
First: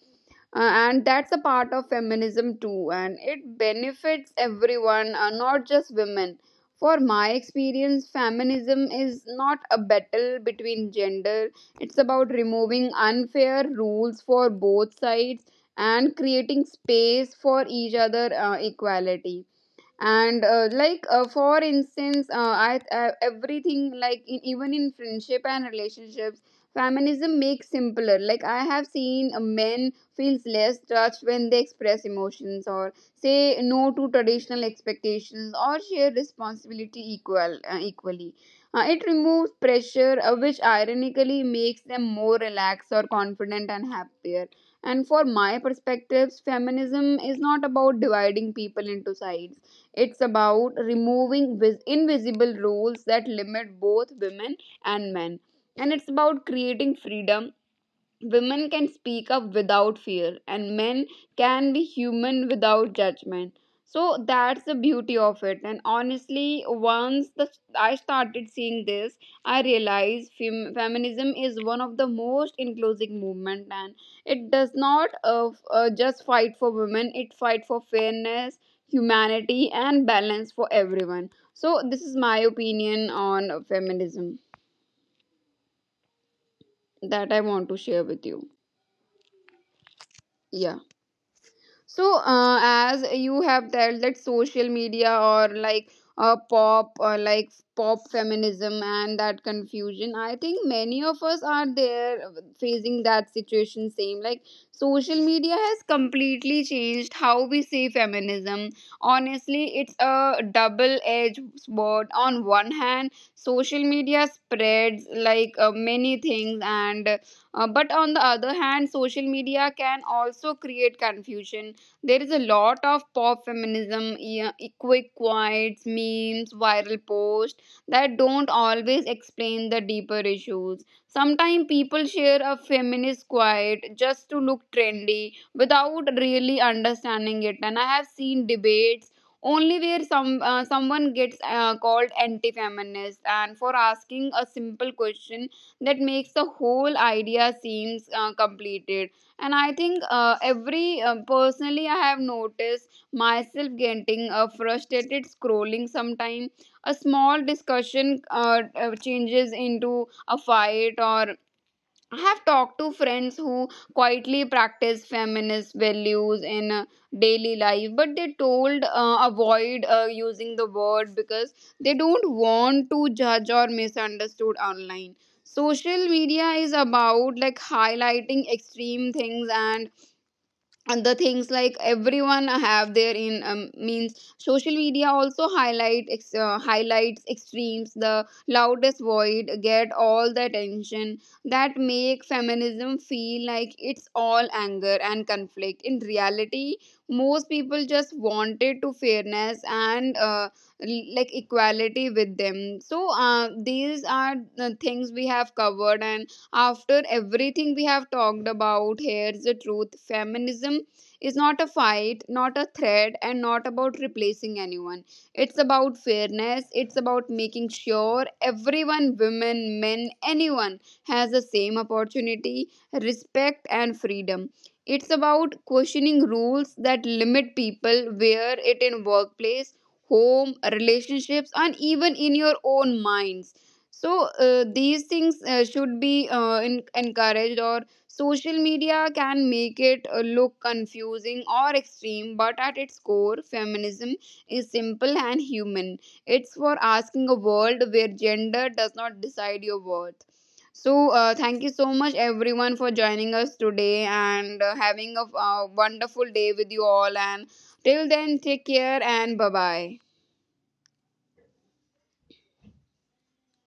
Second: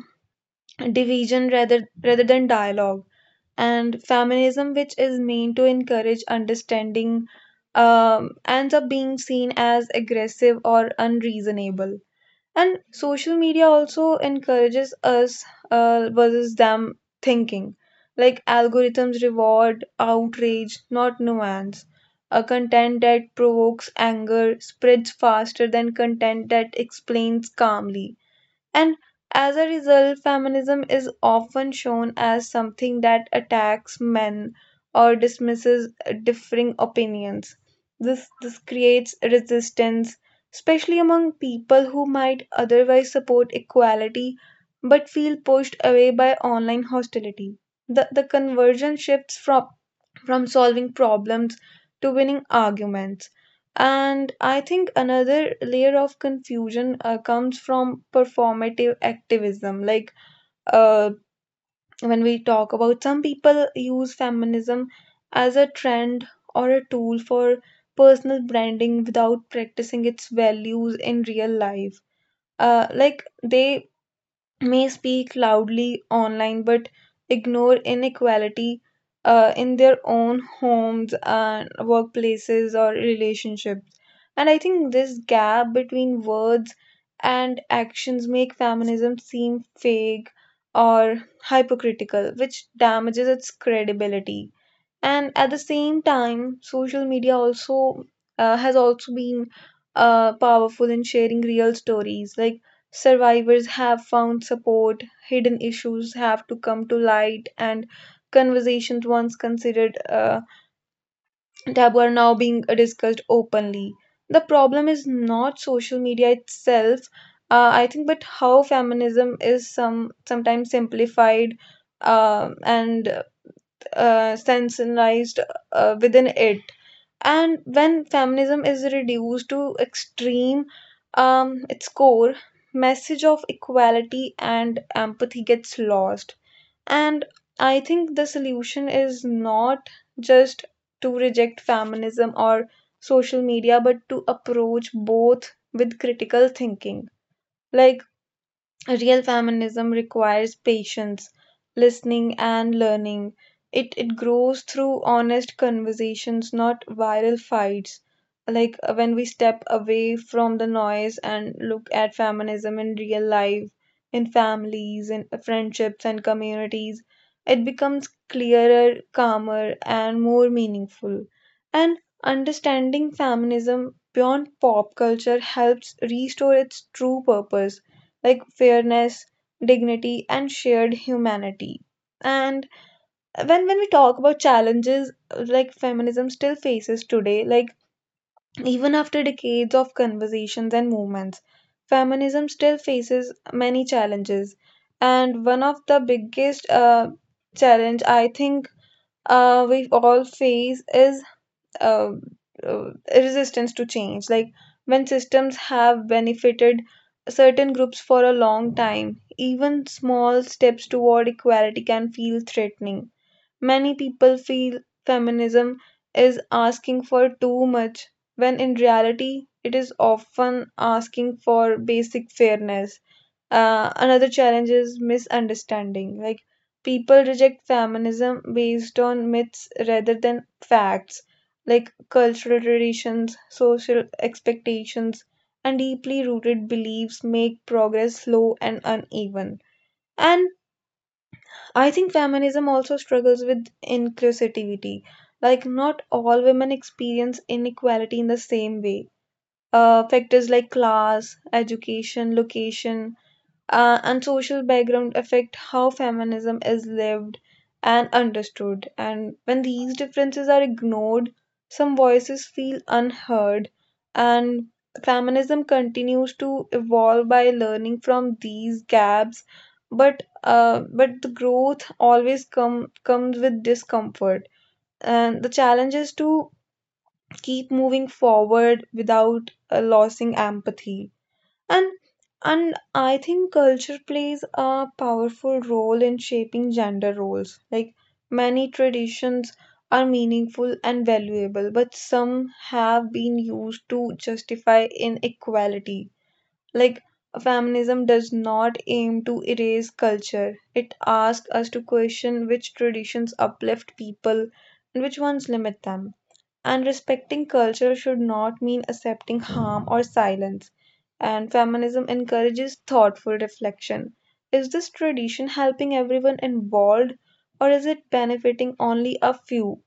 B: uh, And that's a
A: division
B: part
A: rather
B: of
A: rather than
B: feminism too,
A: dialogue.
B: and it
A: And
B: benefits
A: feminism, which
B: everyone,
A: is
B: uh,
A: meant to
B: not just
A: encourage
B: women. For
A: understanding,
B: my experience,
A: um, ends up
B: feminism
A: being
B: is
A: seen
B: not a
A: as
B: battle
A: aggressive or
B: between gender,
A: unreasonable.
B: it's about
A: And
B: removing
A: social media
B: unfair
A: also
B: rules for
A: encourages
B: both
A: us
B: sides
A: uh,
B: and
A: versus
B: creating
A: them
B: space for
A: thinking,
B: each other.
A: like
B: Uh,
A: algorithms
B: equality.
A: reward
B: And uh,
A: outrage
B: like
A: not
B: uh, for
A: nuance.
B: instance,
A: A
B: uh, I,
A: content
B: I
A: that provokes
B: everything like in,
A: anger
B: even in
A: spreads
B: friendship
A: faster
B: and
A: than content
B: relationships,
A: that explains
B: feminism makes
A: calmly.
B: simpler. Like, I
A: And
B: have seen uh,
A: as a
B: men
A: result,
B: feels
A: feminism
B: less
A: is
B: touched when they
A: often shown
B: express
A: as
B: emotions
A: something
B: or
A: that
B: say no
A: attacks
B: to
A: men
B: traditional
A: or
B: expectations or
A: dismisses
B: share
A: differing
B: responsibility
A: opinions.
B: equal uh,
A: This,
B: equally.
A: this
B: Uh, it
A: creates
B: removes
A: resistance,
B: pressure, uh, which
A: especially among
B: ironically
A: people
B: makes
A: who
B: them
A: might
B: more relaxed
A: otherwise
B: or
A: support
B: confident and
A: equality
B: happier.
A: but
B: And for
A: feel
B: my
A: pushed away by
B: perspectives,
A: online
B: feminism is
A: hostility.
B: not
A: The,
B: about
A: the
B: dividing
A: conversion
B: people into
A: shifts from,
B: sides, it's
A: from
B: about
A: solving problems
B: removing vis-
A: to winning
B: invisible rules
A: arguments.
B: that limit both
A: And I
B: women
A: think
B: and men.
A: another layer
B: And
A: of
B: it's about
A: confusion
B: creating
A: uh, comes
B: freedom.
A: from
B: Women
A: performative
B: can speak up
A: activism. Like
B: without fear, and
A: uh,
B: men can be
A: when we
B: human
A: talk about
B: without
A: some people
B: judgment.
A: use
B: So that's
A: feminism
B: the beauty
A: as
B: of
A: a
B: it. And
A: trend or
B: honestly,
A: a tool
B: once
A: for
B: the, I
A: personal
B: started seeing
A: branding
B: this,
A: without
B: I
A: practicing its
B: realized fem,
A: values in
B: feminism
A: real
B: is one
A: life.
B: of the most
A: Uh, like
B: inclusive movement,
A: they
B: and it does
A: may
B: not
A: speak
B: uh, f-
A: loudly
B: uh, just
A: online
B: fight for
A: but
B: women; it
A: ignore
B: fight for fairness,
A: inequality uh, in
B: humanity,
A: their
B: and
A: own
B: balance for
A: homes
B: everyone.
A: and
B: So this is my
A: workplaces or
B: opinion on
A: relationships.
B: feminism
A: And I think this gap between words
B: that I
A: and
B: want to share
A: actions
B: with
A: make
B: you.
A: feminism seem fake
B: Yeah.
A: or
B: So,
A: hypocritical, which
B: uh, as
A: damages
B: you
A: its
B: have that, that
A: credibility.
B: social media,
A: And at
B: or
A: the
B: like
A: same
B: uh,
A: time
B: pop
A: social
B: or
A: media
B: like
A: also
B: pop
A: uh, has
B: feminism
A: also
B: and
A: been
B: that confusion,
A: uh,
B: I think
A: powerful
B: many
A: in
B: of us
A: sharing
B: are
A: real
B: there
A: stories, like
B: facing that
A: survivors
B: situation
A: have
B: same. Like,
A: found support,
B: social media
A: hidden
B: has
A: issues have to
B: completely
A: come to
B: changed how
A: light,
B: we see
A: and
B: feminism.
A: conversations once
B: Honestly, it's
A: considered
B: a
A: uh,
B: double edged sword.
A: taboo are
B: On
A: now
B: one
A: being
B: hand,
A: discussed
B: social media
A: openly. The
B: spreads
A: problem is
B: like uh,
A: not
B: many
A: social
B: things,
A: media
B: and
A: itself,
B: uh, but
A: uh,
B: on
A: I
B: the
A: think,
B: other
A: but
B: hand,
A: how
B: social media
A: feminism
B: can
A: is some
B: also create
A: sometimes
B: confusion.
A: simplified
B: There is a lot
A: um
B: of
A: and
B: pop feminism, yeah,
A: uh,
B: quick
A: sensationalized
B: quotes,
A: uh,
B: memes,
A: within it.
B: viral posts
A: And
B: that
A: when
B: don't
A: feminism
B: always
A: is
B: explain
A: reduced
B: the
A: to
B: deeper issues.
A: extreme,
B: Sometimes
A: um,
B: people
A: its
B: share a
A: core
B: feminist
A: message of
B: quote just to
A: equality
B: look
A: and
B: trendy
A: empathy gets
B: without
A: lost.
B: really understanding
A: And
B: it, and I
A: I
B: have
A: think the
B: seen
A: solution
B: debates
A: is
B: only where
A: not
B: some uh,
A: just
B: someone
A: to
B: gets uh,
A: reject
B: called
A: feminism or
B: anti-feminist and
A: social
B: for
A: media, but
B: asking
A: to
B: a simple
A: approach
B: question,
A: both
B: that
A: with
B: makes the
A: critical
B: whole
A: thinking.
B: idea seems
A: Like
B: uh, completed.
A: real
B: And I think
A: feminism
B: uh,
A: requires
B: every um,
A: patience,
B: personally, I have
A: listening, and
B: noticed
A: learning.
B: myself
A: It it
B: getting uh,
A: grows through
B: frustrated
A: honest
B: scrolling sometime,
A: conversations, not
B: a
A: viral
B: small
A: fights.
B: discussion uh,
A: Like uh,
B: uh,
A: when we
B: changes
A: step
B: into
A: away
B: a
A: from the
B: fight.
A: noise
B: Or
A: and look at
B: I have talked
A: feminism
B: to
A: in real
B: friends
A: life,
B: who
A: in
B: quietly practice
A: families, in
B: feminist
A: friendships and
B: values in uh,
A: communities,
B: daily
A: it
B: life,
A: becomes
B: but they told
A: clearer,
B: uh,
A: calmer,
B: avoid uh,
A: and more
B: using the word
A: meaningful.
B: because they
A: And
B: don't want to
A: understanding
B: judge or
A: feminism beyond
B: misunderstood
A: pop
B: online.
A: culture helps
B: Social media
A: restore
B: is
A: its true
B: about like
A: purpose, like
B: highlighting extreme
A: fairness,
B: things, and
A: dignity, and shared
B: and the things like
A: humanity.
B: everyone
A: And
B: have their in
A: when
B: um,
A: when we talk
B: means,
A: about
B: social media
A: challenges uh,
B: also
A: like
B: highlight
A: feminism
B: ex-
A: still
B: uh,
A: faces
B: highlights
A: today, like
B: extremes. The
A: even
B: loudest
A: after
B: voice
A: decades of
B: get all the
A: conversations and
B: attention,
A: movements,
B: that make
A: feminism still
B: feminism
A: faces
B: feel like
A: many
B: it's all
A: challenges.
B: anger and
A: And one of
B: conflict.
A: the
B: In
A: biggest
B: reality,
A: uh,
B: most people
A: challenge
B: just
A: I think
B: wanted to
A: uh,
B: fairness,
A: we
B: and
A: all
B: uh,
A: face is
B: l- like
A: uh,
B: equality with them.
A: uh,
B: So uh,
A: resistance to
B: these
A: change.
B: are
A: Like
B: the
A: when
B: things we
A: systems
B: have
A: have
B: covered. And
A: benefited
B: after
A: certain
B: everything we
A: groups
B: have
A: for a
B: talked
A: long
B: about,
A: time,
B: here's the
A: even
B: truth:
A: small steps
B: feminism
A: toward
B: is not a
A: equality can
B: fight,
A: feel
B: not a
A: threatening.
B: threat, and not
A: Many
B: about
A: people
B: replacing
A: feel
B: anyone. It's
A: feminism
B: about
A: is
B: fairness,
A: asking
B: it's
A: for
B: about
A: too
B: making
A: much
B: sure
A: when in
B: everyone,
A: reality it is
B: women, men,
A: often
B: anyone,
A: asking
B: has the
A: for
B: same
A: basic
B: opportunity,
A: fairness.
B: respect,
A: Uh,
B: and
A: another
B: freedom.
A: challenge is
B: It's about
A: misunderstanding.
B: questioning
A: Like
B: rules that
A: people reject
B: limit people,
A: feminism
B: where it
A: based
B: in
A: on myths
B: workplace,
A: rather than
B: home,
A: facts,
B: relationships, and
A: like
B: even in
A: cultural
B: your own
A: traditions,
B: minds.
A: social
B: So uh, these
A: expectations,
B: things
A: and
B: uh, should
A: deeply
B: be
A: rooted
B: uh, in-
A: beliefs make
B: encouraged. Or
A: progress slow
B: social
A: and
B: media
A: uneven.
B: can make it uh,
A: And
B: look confusing or
A: I think
B: extreme,
A: feminism
B: but at
A: also
B: its
A: struggles
B: core,
A: with
B: feminism is
A: inclusivity.
B: simple and
A: Like not
B: human.
A: all
B: It's
A: women
B: for
A: experience
B: asking a world
A: inequality
B: where
A: in the same
B: gender
A: way.
B: does not decide your
A: Uh,
B: worth.
A: factors like
B: So
A: class,
B: uh, thank you so much
A: education,
B: everyone for
A: location,
B: joining us
A: uh,
B: today
A: and social
B: and uh,
A: background
B: having a
A: affect
B: uh,
A: how
B: wonderful
A: feminism
B: day with
A: is
B: you all.
A: lived
B: And
A: and
B: till then, take
A: understood.
B: care,
A: And
B: and
A: when
B: bye
A: these
B: bye.
A: differences are ignored, some voices feel unheard, and feminism continues to evolve by learning from these gaps. But uh, but the growth always come comes with discomfort, and the challenge is to keep moving forward without uh, losing empathy and and i think culture plays a powerful role in shaping gender roles. Like many traditions are meaningful and valuable, but some have been used to justify inequality. Like feminism does not aim to erase culture, it asks us to question which traditions uplift people and which ones limit them, and respecting culture should not mean accepting harm or silence. And feminism encourages thoughtful reflection. Is this tradition helping everyone involved, or is it benefiting only a few?